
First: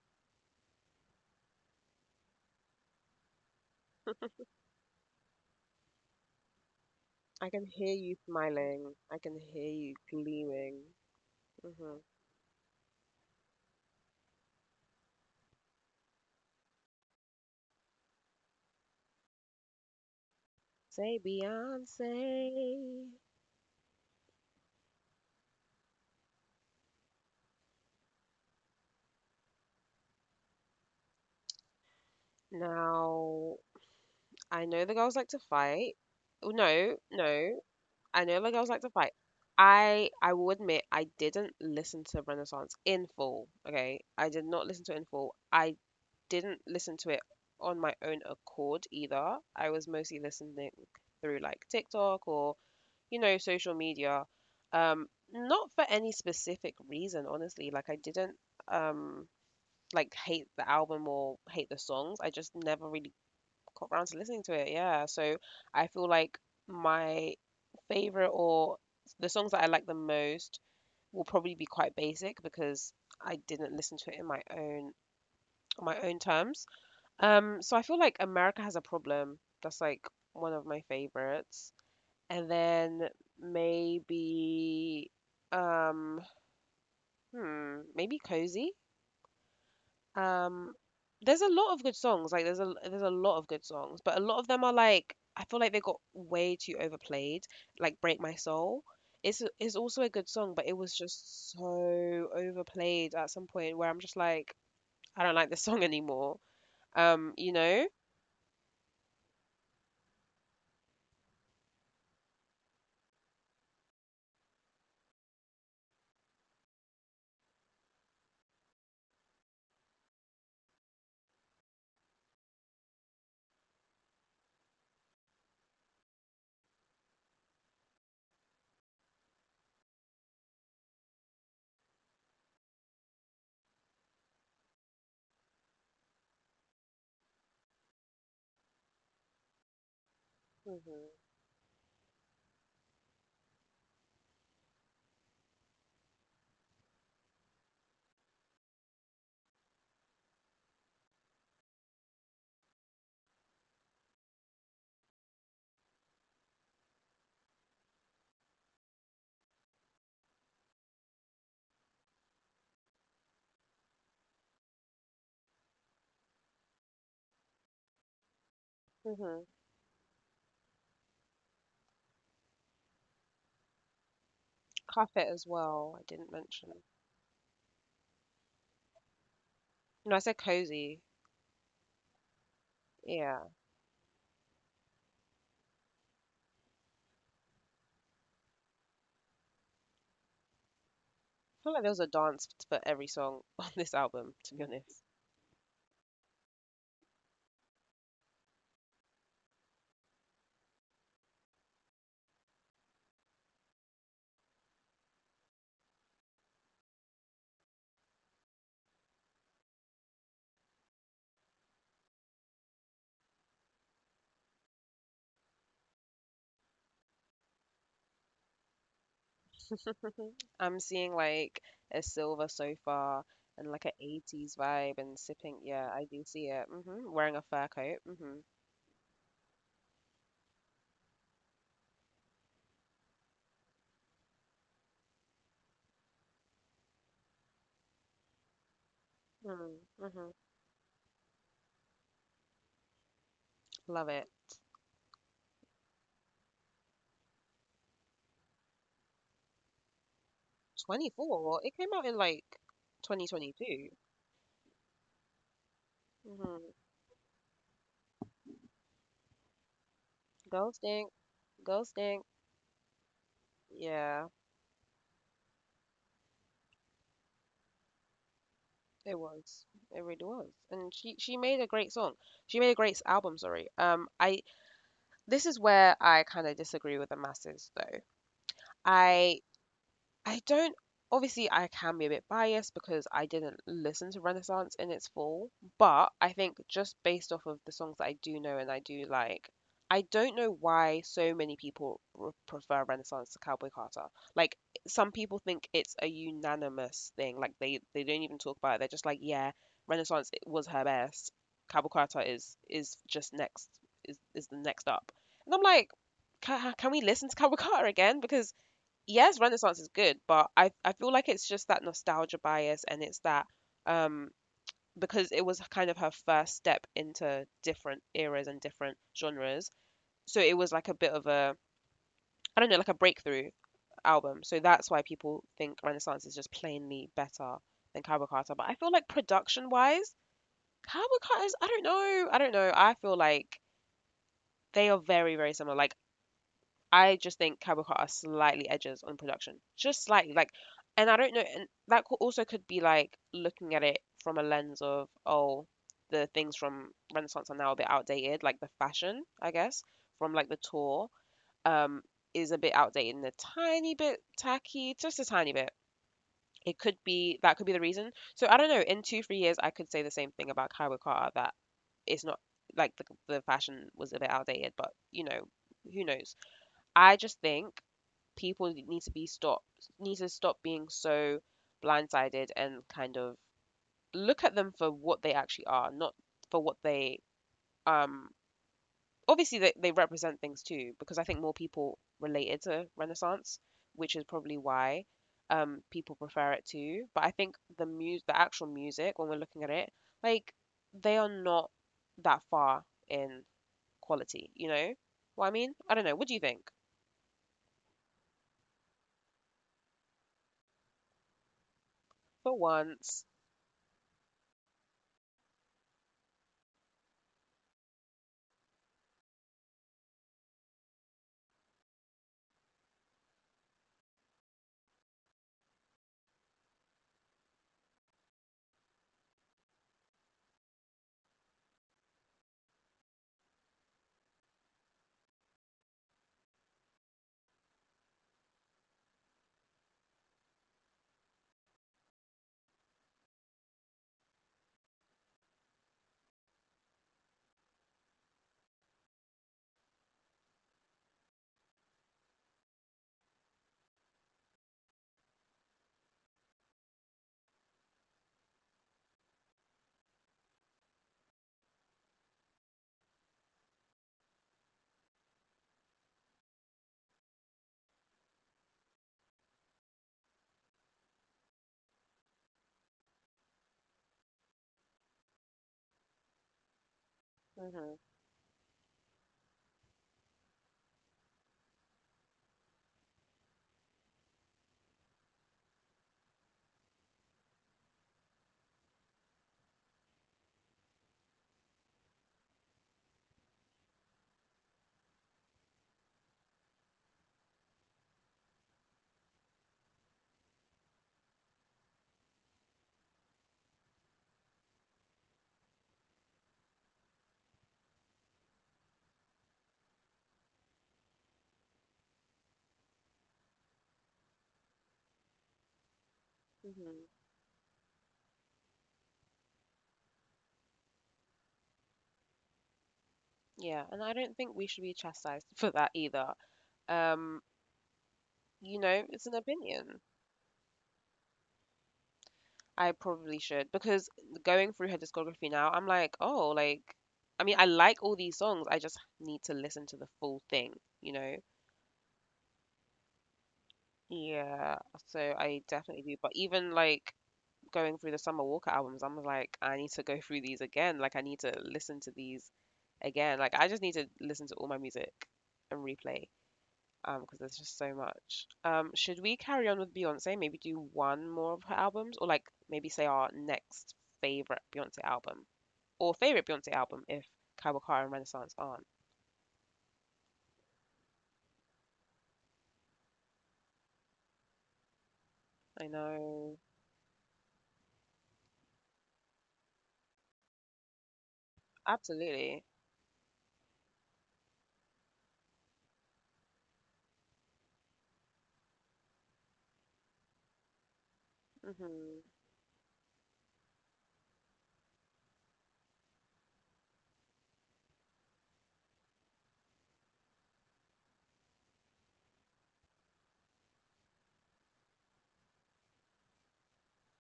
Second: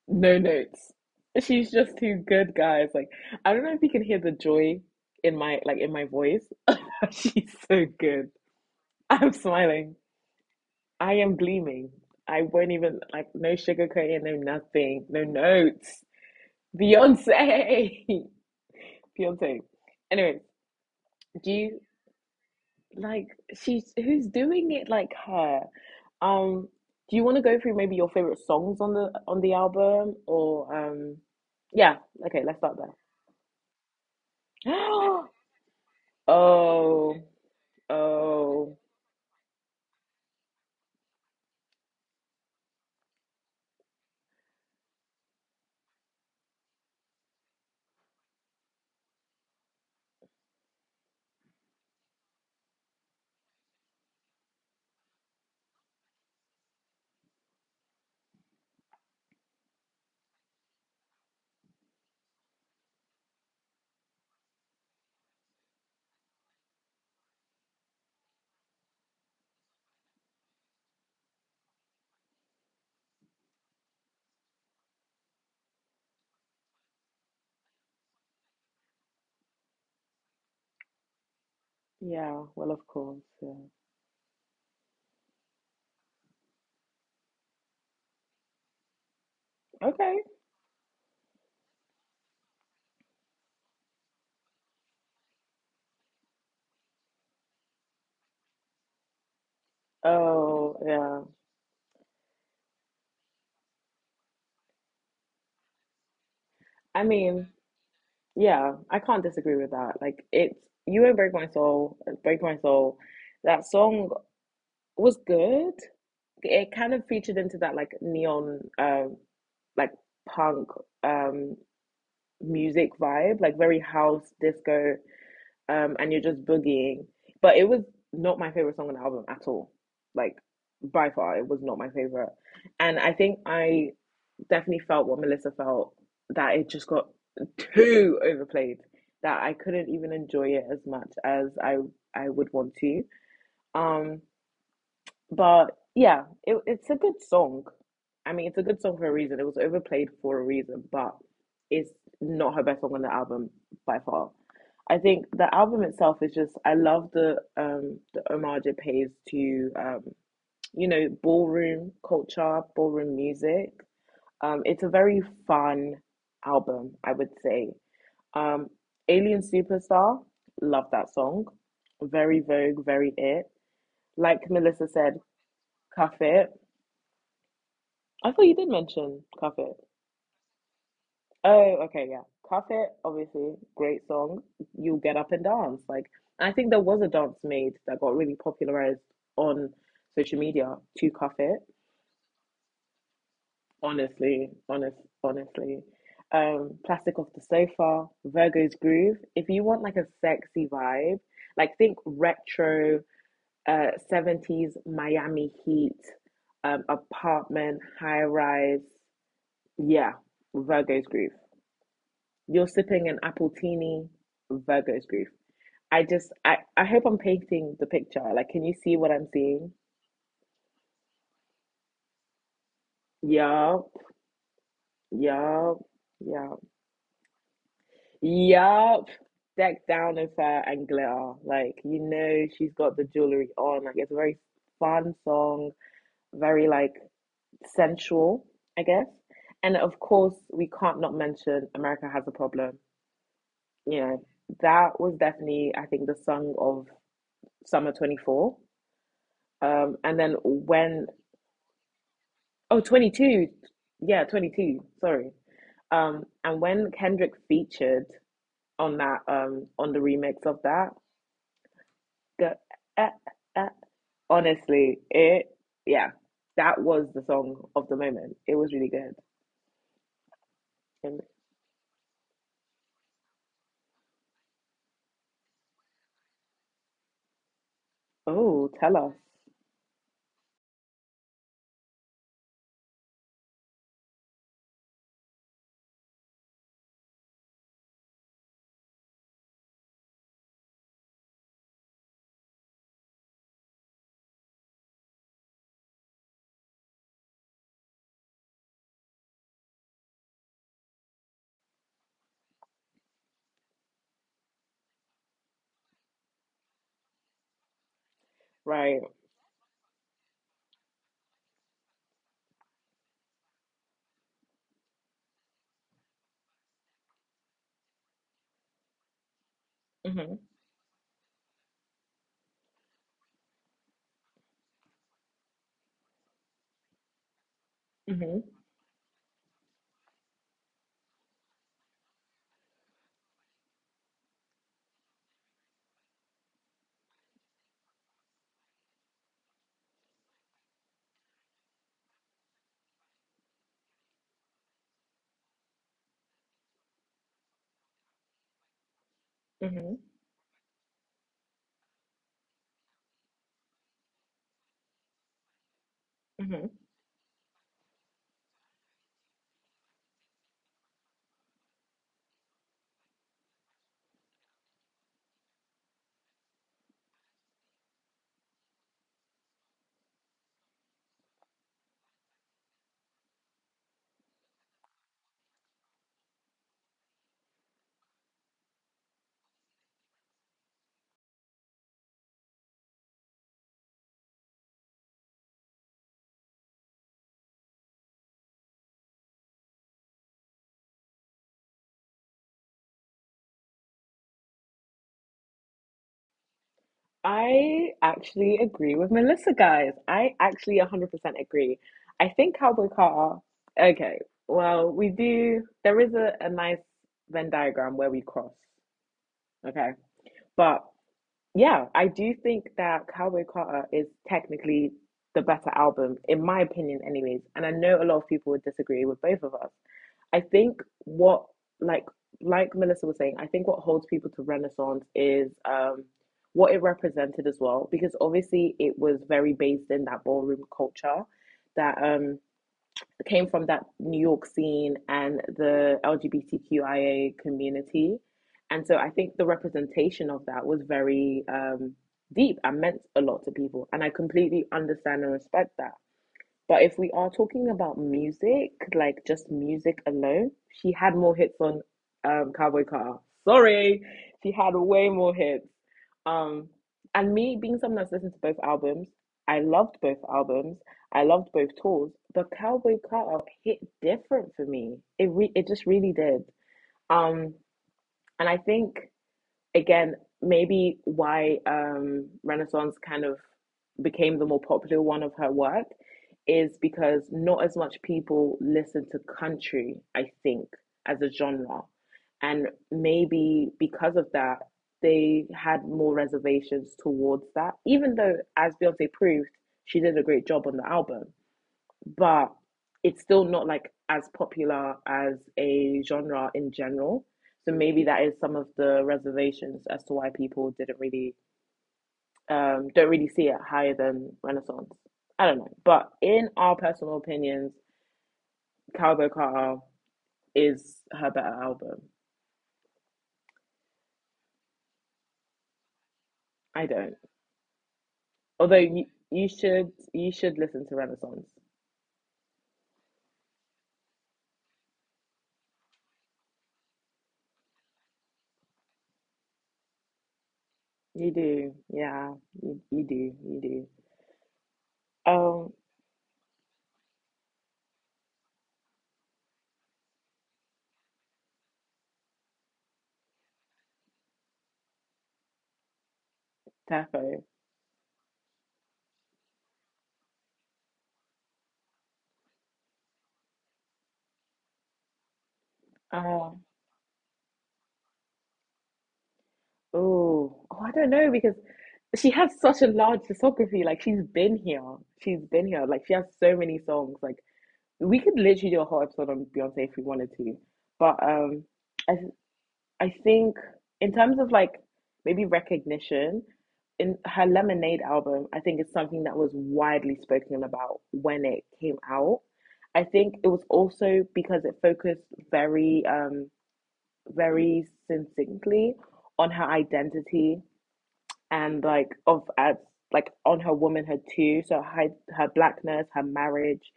A: no notes. (laughs) She's just too good, guys. Like, I don't know if you can hear the joy in my voice. (laughs)
B: I
A: She's
B: can
A: so
B: hear you
A: good.
B: smiling. I
A: I'm
B: can hear
A: smiling.
B: you gleaming.
A: I am gleaming.
B: Mhm.
A: I won't even like, no sugarcoating, no nothing, no notes. Beyonce. (laughs) Beyonce. Anyway,
B: Say
A: do you
B: Beyonce.
A: like she's who's doing it like her? Um, do you want to go through maybe your favorite songs on the album or yeah, okay, let's start there.
B: Now, I know the girls like to
A: (gasps)
B: fight. Oh, no,
A: Oh,
B: no, I know the girls
A: oh,
B: like to fight. I will admit I didn't listen to Renaissance in full. Okay, I did not listen to it in full. I didn't listen to it on my own accord either. I was mostly listening through like TikTok or, you know, social media. Not for any specific reason, honestly. Like I didn't um like hate the album or hate the songs. I just never really got around to listening to it. Yeah. So I feel like my favorite or the songs that I like the most will probably be quite basic because I didn't listen to it in my own on my own terms. So I feel like America Has a Problem. That's like one of my favorites.
A: yeah,
B: And
A: well of
B: then
A: course. Yeah.
B: maybe um maybe Cozy.
A: Okay.
B: Um there's a lot of good songs. Like there's a lot of good songs, but a lot of them are like I feel like they got way too overplayed. Like Break My Soul. It's also a good song, but
A: Oh,
B: it was
A: yeah.
B: just so overplayed at some point where I'm just like I don't like this song (laughs) anymore.
A: I mean,
B: You know?
A: yeah, I can't disagree with that. Like it's You Won't Break My Soul, Break My Soul. That song was good. It kind of featured into that like neon, like punk um, music vibe, like very house disco, and you're just boogieing. But it was not my favorite song on the album at all. Like by far, it was not my favorite. And I think I definitely felt what Melissa felt that it just got too overplayed. That I couldn't even enjoy it as much
B: Hmm.
A: as I would want to. Um, but yeah, it's a good song. I mean, it's a good song for a reason. It was overplayed for a reason, but it's not her best song on the album by far. I think the album itself is just I love the homage it pays to you know ballroom culture, ballroom music. It's a very fun album, I would say. Um,
B: Hmm.
A: Alien Superstar, love that song. Very Vogue, very it. Like Melissa
B: Carpet
A: said,
B: as well, I didn't
A: cuff it.
B: mention.
A: I thought you did mention Cuff It.
B: No, I said cozy.
A: Oh, okay, yeah. Cuff It,
B: Yeah. I
A: obviously, great song. You'll get up and dance. Like, I think there was a dance made that got really popularized on social media to Cuff
B: feel
A: It.
B: like there was a dance for every song (laughs) on this album, to be
A: Honestly,
B: honest.
A: honest, honestly. Plastic Off the Sofa, Virgo's Groove. If you want like a sexy vibe, like think retro, 70s Miami Heat, apartment, high rise. Yeah, Virgo's Groove. You're sipping an Appletini, Virgo's grief. I hope I'm painting the picture. Like, can you see what I'm seeing?
B: (laughs) I'm seeing like a silver sofa and like an
A: Yup,
B: 80s vibe and sipping. Yeah,
A: yup,
B: I do see it.
A: yup,
B: Hmm. Wearing a fur coat. Hmm.
A: yup. Decked down in fur and glitter. Like, you know, she's got the jewelry on. Like, it's a very fun song, very like sensual, I guess.
B: Hmm.
A: And of
B: Hmm.
A: course, we can't not mention America Has a Problem.
B: Love
A: You
B: it.
A: know, that was definitely, I think, the song of summer 24. Um, and then when,
B: 24? It came out in like
A: oh 22.
B: 2022.
A: Yeah, 22. Sorry.
B: Hmm.
A: And when Kendrick featured on that, on the remix
B: Girls
A: of that,
B: Stink. Girls Stink.
A: the, eh, eh,
B: Yeah.
A: honestly, yeah, that was the song of the moment. It was really
B: It
A: good.
B: was. It really was. And she
A: And,
B: made a great song. She made a great album, sorry. I this is where I kind of disagree with the masses though.
A: oh, tell us.
B: I I don't obviously, I can be a bit biased because I didn't listen to Renaissance in its full, but I think just based off of the songs that I do know and I do like, I don't know why so many people r prefer Renaissance to Cowboy Carter. Like some people think it's a unanimous thing. Like they don't even talk about it. They're just like, yeah, Renaissance was her best. Cowboy Carter is just next is the next up. And I'm like, can we listen to Cowboy Carter again? Because
A: Right.
B: yes, Renaissance is good, but I feel like it's just that nostalgia bias and it's that um because it was kind of her first step into different eras and different genres. So it
A: Mm-hmm,
B: was like a bit of a I don't know, like a breakthrough album. So that's why people think Renaissance is just plainly better than Cavalcata.
A: mm-hmm,
B: But I feel like production wise, Cavalcata is I don't know. I don't know. I feel like they are very, very similar. Like I just think Cowboy Carter slightly edges on production, just slightly. Like, and I don't know, and that could also could be like looking at it from a lens of, oh, the things from Renaissance are now a bit outdated. Like the fashion, I guess,
A: mm-hmm,
B: from like the tour, um, is a bit outdated and a tiny bit tacky, just a tiny bit. It
A: mm-hmm.
B: could be that could be the reason. So I don't know. In two, 3 years, I could say the same thing about Cowboy Carter that it's not like the fashion was a bit outdated, but you know, who knows? I just think people need to stop being so blindsided and kind of look at them for what they actually are, not for what they um obviously they, they represent things too, because I think more people related to Renaissance, which is probably why people prefer it too. But I think the music, the actual music when we're looking at it, like they are not that far in quality, you know? What I mean? I don't know. What do you think?
A: I actually agree with Melissa, guys. I actually 100% agree. I
B: For
A: think Cowboy
B: once.
A: Carter, okay, well, we do, there is a nice Venn diagram where we cross, okay? But yeah, I do think that Cowboy Carter is technically the better album, in my opinion, anyways. And I know a lot of people would disagree with both of us. I think what like like Melissa was saying, I think what holds people to Renaissance is what it represented as well, because obviously it was very based in that ballroom culture that came from that New York scene and the LGBTQIA community. And so I think the representation of that was very deep and meant a lot to people. And I completely understand and respect that. But if we are talking about music, like just music alone, she had more hits on Cowboy Carter. Sorry, she had way more hits. Um, and me being someone that's listened to both albums, I loved both albums. I loved both tours, but Cowboy Carter hit different for me. It just really did. Um,
B: hmm
A: and I think again, maybe why Renaissance kind of became the more popular one of her work is because not as much people listen to country, I think, as a genre. And maybe because of that, they had more reservations towards that, even though, as Beyonce proved, she did a great job on the album, but it's still not like as popular as a genre in general. So maybe that is some of the reservations as to why people didn't really don't really see it higher than Renaissance. I don't know, but in our
B: hmm
A: personal opinions, Cowboy Carter is her better album.
B: Yeah, and I don't think we should be chastised for that either.
A: I don't.
B: Um, you
A: Although
B: know,
A: you
B: it's an
A: you
B: opinion.
A: should you should listen to Renaissance.
B: I probably should because going through her discography now, I'm like, I mean, I like all these songs. I just need to listen to the full thing, you know?
A: You do, yeah, you do, you
B: Yeah, so
A: do.
B: I definitely do. But even going through the Summer Walker albums, I'm like, I need to go through these again. Like, I need to listen to these again. Like, I just need to listen to all my music and replay. Because
A: Tafo.
B: there's just so much. Should we carry on with Beyonce? Maybe do one more of her albums, or like maybe say our next favorite Beyonce album, or favorite Beyonce
A: Uh,
B: album if Kai Wakara and Renaissance aren't.
A: Oh, oh, I don't know because she has such a large discography. Like she's been here, she's
B: I
A: been here. Like she has
B: know,
A: so many songs. Like we could literally do a whole episode on Beyonce if we wanted to. But I th-
B: absolutely.
A: I think in terms of like maybe recognition in her Lemonade album, I think it's something that was widely spoken about when it came
B: Mhm.
A: out. I think it was also because it focused very um very succinctly on her identity and like of as like on her womanhood too, so her blackness, her marriage,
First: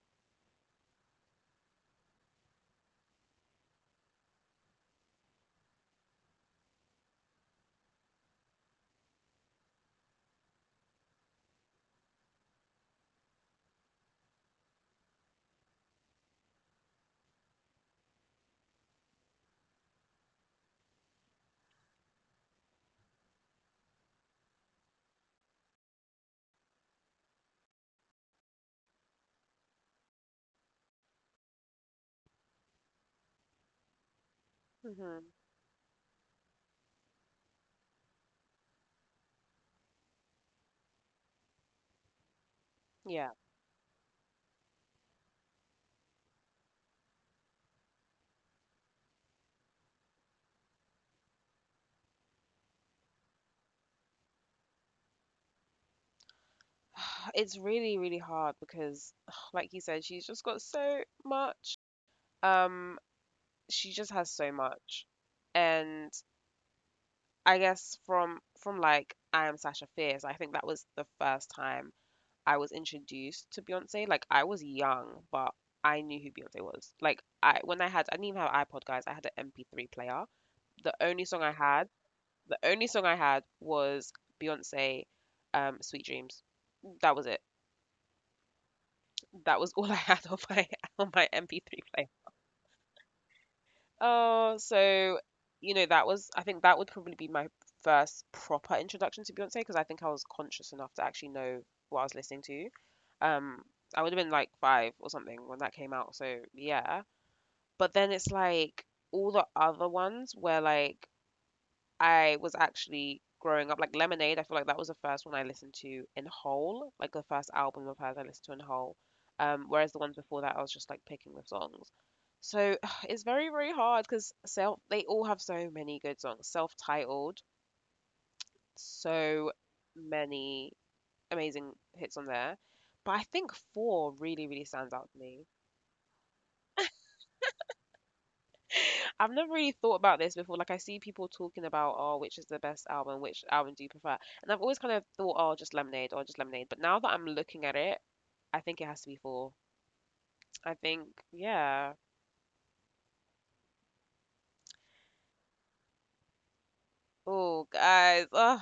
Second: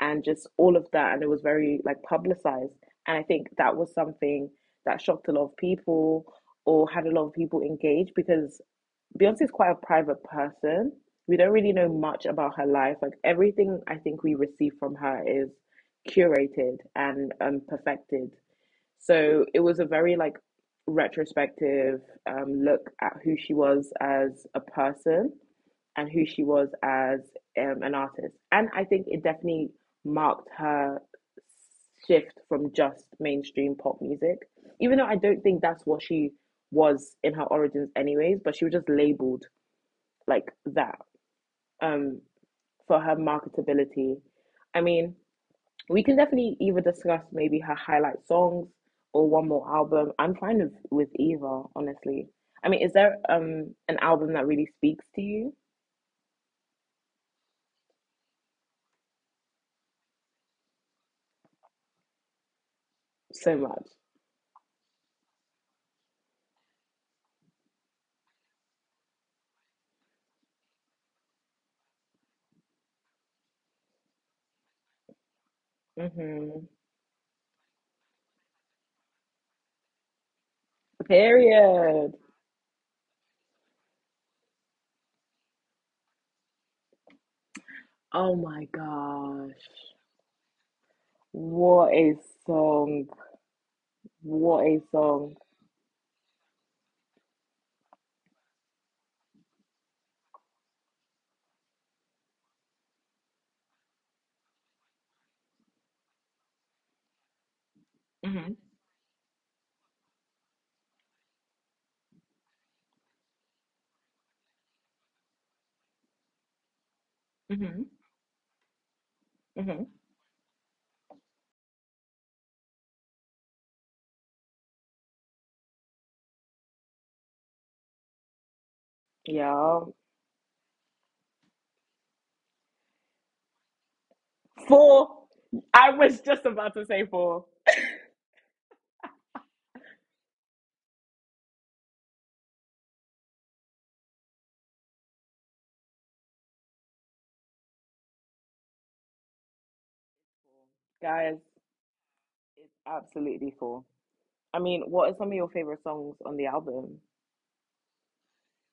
A: and just all of that, and it was very like publicized. And I think that was something that shocked a lot of people or had a lot of people engaged because Beyonce is quite a private person. We don't really know much about her life. Like everything I think we receive from her is curated and perfected. So it was a very like retrospective look at who she was as a person and who she was as an artist. And I think it definitely marked her shift from just mainstream pop music, even though I
B: Mhm.
A: don't think that's what she was in her origins, anyways, but she was just labeled like that, um, for her
B: Yeah,
A: marketability. I mean, we can definitely either discuss maybe her highlight songs or one more album. I'm fine with either, honestly. I mean, is there an album that really speaks to you
B: (sighs) it's really hard because, (sighs) like you said, she's just got so much. Um,
A: so much?
B: she just has so much, and I guess from like I Am Sasha Fierce, I think that was the first time I was introduced to Beyonce. Like I was young, but I knew who
A: Hmm.
B: Beyonce was. Like I when I had I didn't even have an iPod, guys. I had an MP3 player. The only song I had,
A: Period.
B: the only song I had was Beyonce, Sweet Dreams. That was it.
A: Oh my gosh.
B: That was (laughs) all I had on my (laughs) on my
A: What
B: MP3
A: a
B: player.
A: song. What
B: Oh,
A: a
B: so
A: song.
B: you know, that was I think that would probably be my first proper introduction to Beyonce because I think I was conscious enough to actually know what I was listening to. Um, I would have been like five or something when that came out, so yeah. But then it's
A: Hmm.
B: like all the other ones where like I was actually growing up like Lemonade. I feel like that was the first one I listened to in whole, like the first
A: Hmm.
B: album of hers I listened to in whole.
A: Hmm.
B: Whereas the ones before that, I was just like picking the songs. So (sighs) it's very hard because self they all have so many good songs. Self-titled, so
A: Yeah.
B: many amazing hits on there. But I think Four really, really stands
A: Four.
B: out to me.
A: I was just about to say four.
B: I've never really thought about this before. Like I see people talking about, oh, which is the best album, which album do you prefer? And I've always kind of thought, oh, just Lemonade or just Lemonade. But now that I'm looking at it, I think it has to be Four. I think,
A: Guys,
B: yeah.
A: it's absolutely four. I mean, what are some of your favorite songs on the album?
B: Oh, guys. Oh,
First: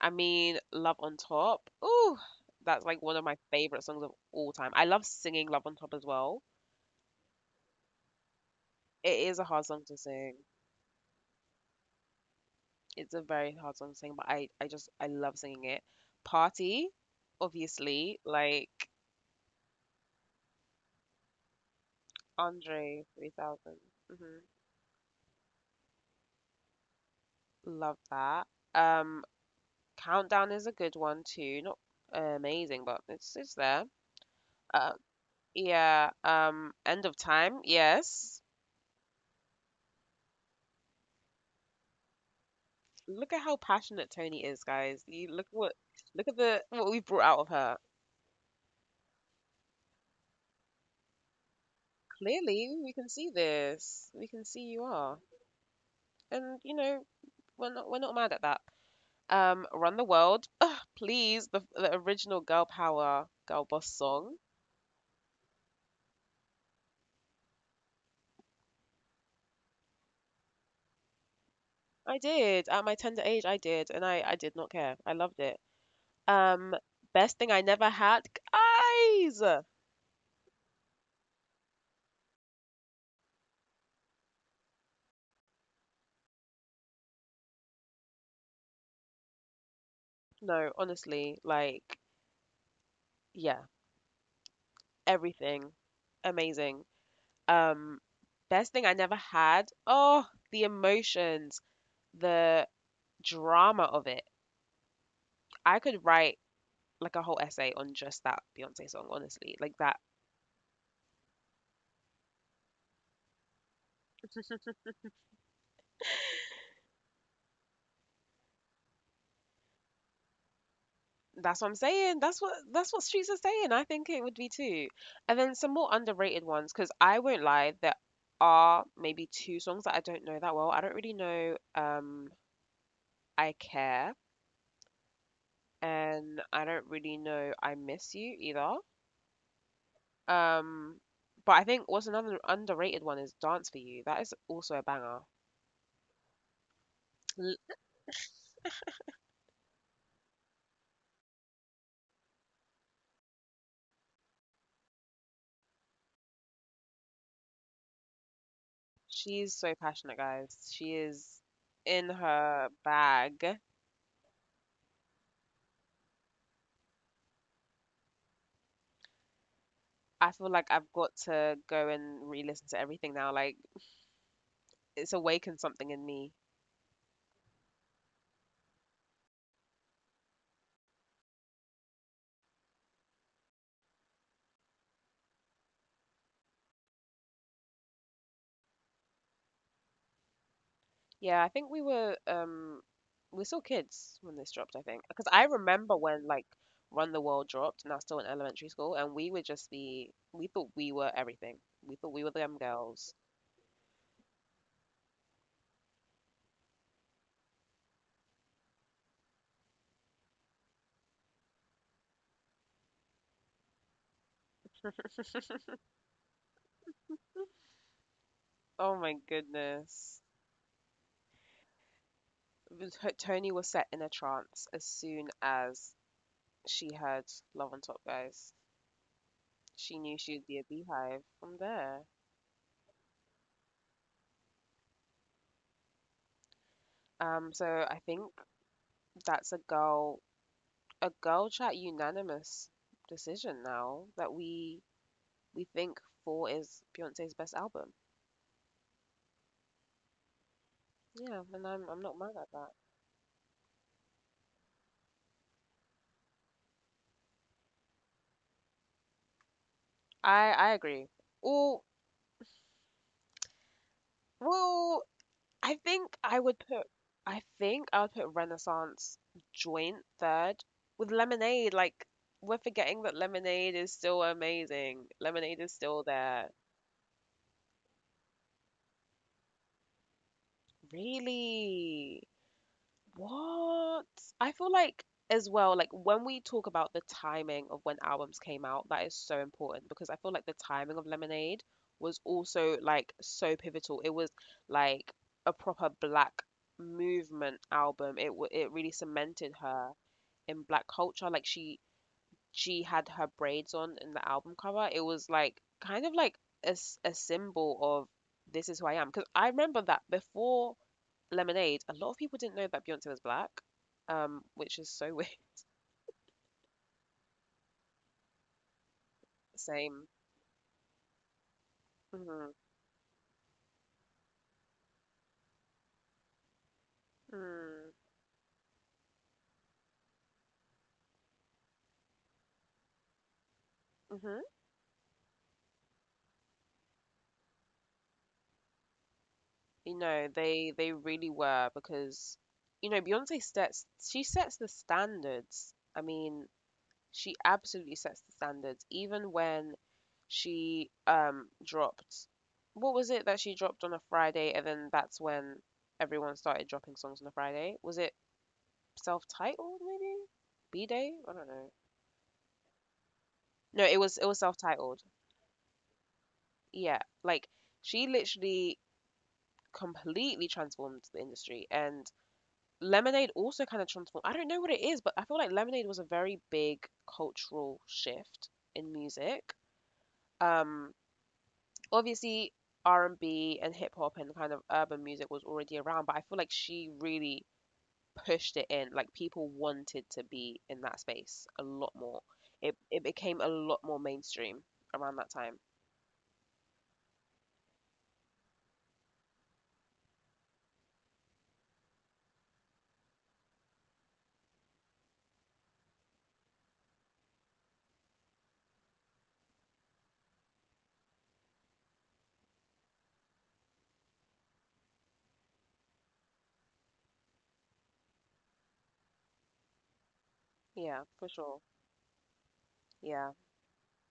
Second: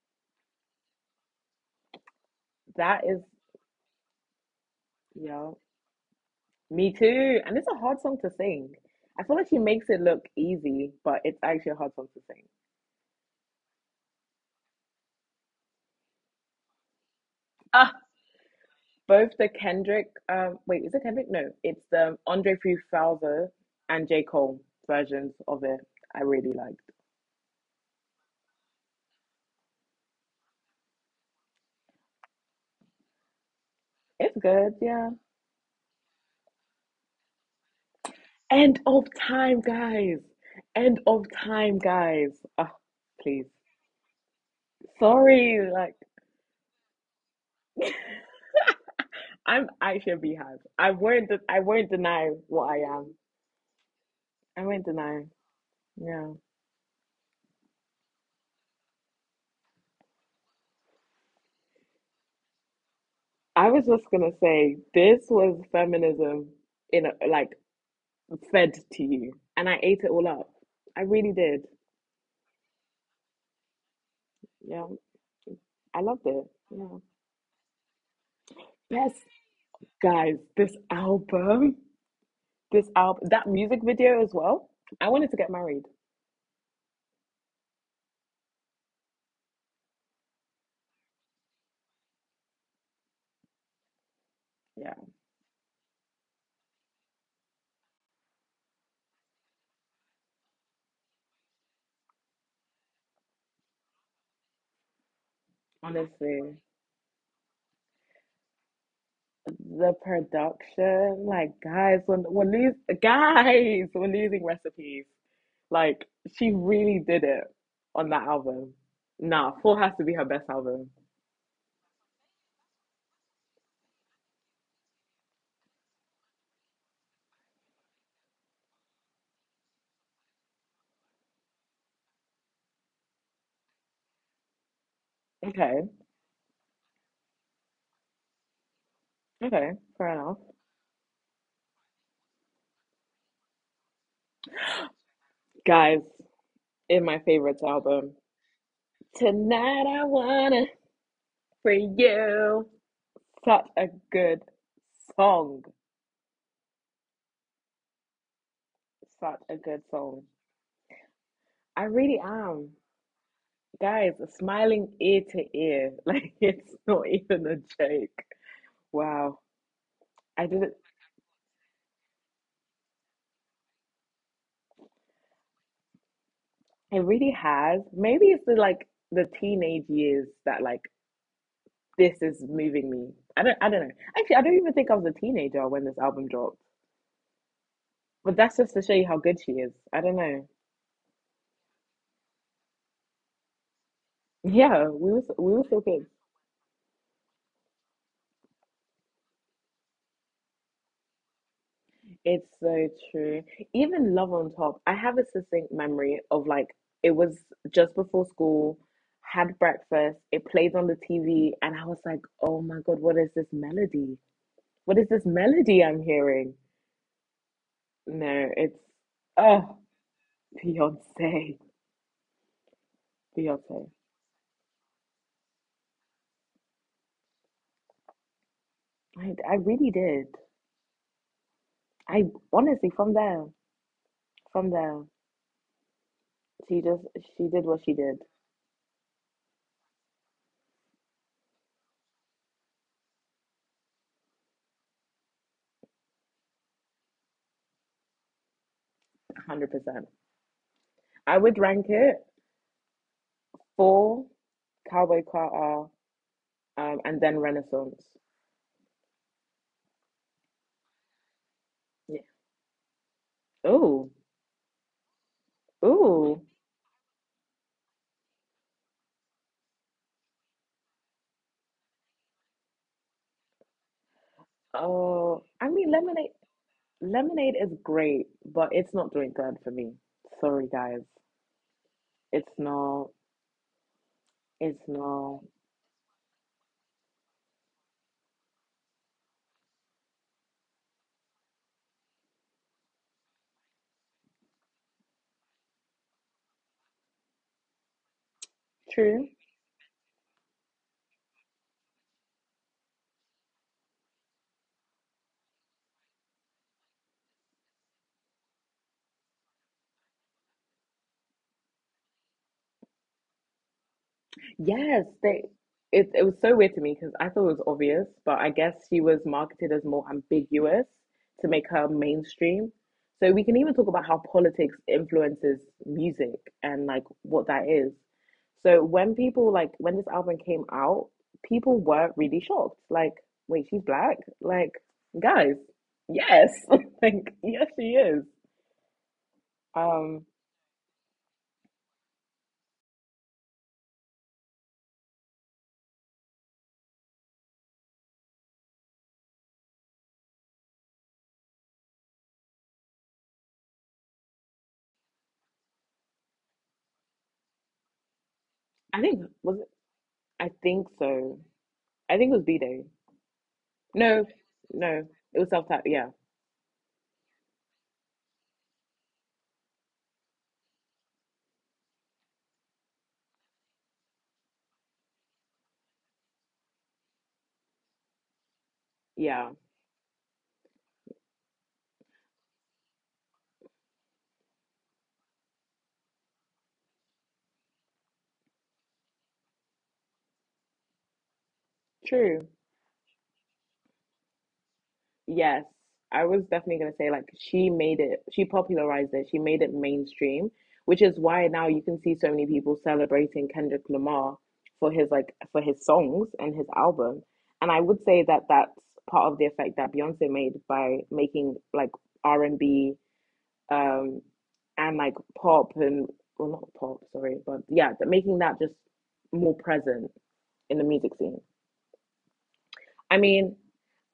B: I mean, Love on Top. Oh, that's like
A: That
B: one
A: is,
B: of my favorite songs of all time. I love
A: you
B: singing
A: know,
B: Love on Top as well.
A: me too. And it's a hard song to sing.
B: It
A: I feel
B: is a
A: like she
B: hard song
A: makes
B: to
A: it look
B: sing.
A: easy, but it's actually a hard song to sing.
B: It's a very hard song to sing, but I just, I love singing it. Party,
A: Ah,
B: obviously. Like,
A: both the Kendrick, wait, is it Kendrick? No, it's the Andre
B: Andre
A: 3000
B: 3000.
A: and J.
B: hmm
A: Cole versions of it. I really liked.
B: Love that. Um, Countdown is a good one too. Not amazing, but it's there.
A: It's good,
B: Uh,
A: yeah.
B: yeah. End of Time. Yes.
A: End of time, guys. End of time, guys. Ah,
B: Look at
A: please.
B: how passionate Tony is, guys. You look
A: Sorry,
B: what
A: like
B: Look at the what we've brought out of her.
A: I'm actually a beehive. I won't deny what
B: Clearly,
A: I
B: we can
A: am.
B: see this. We can see
A: I
B: you
A: won't
B: are,
A: deny. Yeah.
B: and you know we're not mad at that. Run the World. Ugh, please, the original Girl Power Girl
A: I
B: Boss
A: was just
B: song.
A: gonna say this was feminism in a, like, fed to you, and I ate it all up. I really did.
B: I did. At my tender age, I did, and I did not
A: Yeah,
B: care. I loved it.
A: I loved it.
B: Um,
A: Yeah.
B: Best thing I never had,
A: Yes.
B: guys.
A: Guys, this album, that music video as well. I wanted to get married.
B: No, honestly, like yeah,
A: Yeah,
B: everything amazing. Um, Best thing I never had. Oh, the emotions, the drama of it. I could write
A: honestly,
B: like a whole essay on just that Beyonce song, honestly.
A: the production, like, guys, when we're losing, guys, we're losing recipes. Like she really did it on that album. Nah, Full has to be her best album.
B: That's what I'm saying. That's what streets are saying. I think it would be too. And then some more underrated ones, because I won't lie, there are maybe two songs that I don't know that well. I don't really know I Care
A: Okay.
B: and I don't really know I Miss You either.
A: Okay, fair enough.
B: Um but I think what's another underrated one is Dance for You. That is also a banger.
A: Guys, in my
B: L-
A: favorites album, Tonight I Wanna For You. Such a good song.
B: She's
A: Such a
B: so
A: good
B: passionate,
A: song.
B: guys. She is
A: I
B: in
A: really
B: her
A: am.
B: bag.
A: Guys, smiling ear to ear. (laughs) Like, it's not even a joke. Wow.
B: I feel
A: I
B: like
A: didn't,
B: I've got to go and re-listen to everything now. Like it's awakened something in me.
A: it really has. Maybe it's the, like, the teenage years that, like, this is moving me. I don't know. Actually, I don't even think I was a teenager when this album dropped. But that's just to show you how good she is. I don't know.
B: Yeah, I think we were still kids when this dropped, I
A: Yeah,
B: think.
A: we
B: Because
A: were so,
B: I
A: we were still
B: remember
A: kids.
B: when like Run the World dropped and I was still in elementary school and we would just be we thought we were everything. We thought we were
A: It's
B: them
A: so
B: girls. (laughs)
A: true. Even Love on Top, I have a succinct memory of like it was just before school, had breakfast, it played on the TV, and I was like, oh my God, what is this melody? What is this melody I'm hearing? No, it's
B: Oh my
A: oh
B: goodness.
A: Beyonce,
B: But Tony was
A: Beyonce.
B: set in a trance as soon as she heard Love on Top, guys.
A: I really
B: She knew
A: did.
B: she would be a beehive from there.
A: I honestly from there, she just she did
B: Um,
A: what
B: so
A: she did,
B: I think that's a girl chat unanimous decision now that we think Four is Beyonce's best album.
A: 100%. I would
B: Yeah,
A: rank
B: and
A: it
B: I'm not mad at that.
A: Fall, Cowboy Carter, and then Renaissance.
B: I agree. Oh
A: Yeah. Ooh,
B: well, I
A: ooh.
B: think I would put I think I would put Renaissance joint third with Lemonade. Like we're forgetting that Lemonade is still amazing.
A: Oh, I
B: Lemonade
A: mean,
B: is still
A: Lemonade.
B: there.
A: Lemonade is great, but it's not doing third for me. Sorry, guys.
B: Really?
A: It's not.
B: What? I
A: It's
B: feel like
A: not
B: as well, like when we talk about the timing of when albums came out, that is so important because I feel like the timing of Lemonade was also like so pivotal. It was like a proper black movement album. It really
A: true.
B: cemented her in black culture. Like she had her braids on in the album cover, it was like kind of like a symbol of this is who I am. Because I remember that before Lemonade, a lot of people didn't know that Beyonce was black, which
A: Yes,
B: is so
A: they
B: weird.
A: it it was so weird to me because I thought it was obvious, but I guess she was marketed
B: (laughs)
A: as more
B: Same.
A: ambiguous to make her mainstream.
B: hmm
A: So we can even talk about how politics influences music and like what that is.
B: Mm,
A: So when people like when this album came out, people were really shocked. Like, wait, she's black?
B: hmm
A: Like, guys, yes. (laughs) Like, yes, she is.
B: You
A: Um,
B: know, they really were because, you know, Beyonce sets she sets the standards. I mean, she absolutely sets the standards, even when she dropped what was it that she dropped on a Friday and then that's when everyone started dropping songs on a Friday? Was it
A: I think was it,
B: self-titled maybe?
A: I think
B: B Day?
A: so.
B: I don't know.
A: I think it was B-Day.
B: No, it
A: No,
B: was
A: no.
B: self-titled.
A: It was self-taught. Yeah.
B: Yeah. Like she literally completely transformed the industry and Lemonade also kind of transformed. I don't know what it is, but I feel like Lemonade was a very big cultural shift in
A: Yeah.
B: music. Um Obviously R&B and B and hip hop and kind of urban music was already around, but I feel like she really pushed it in. Like people wanted to be in that space a lot more.
A: True.
B: It became a lot more mainstream around that
A: Yes.
B: time.
A: I was definitely going to say, like, she made it, she popularized it, she made it mainstream, which is why now you can see so many people celebrating Kendrick Lamar for his, like, for his songs and his album. And I would say that that's part of the effect that Beyonce made by making, like, R&B, um, and like pop and well, not pop, sorry, but yeah, making that just more present in the
B: Yeah,
A: music
B: for
A: scene.
B: sure.
A: I
B: Yeah,
A: mean,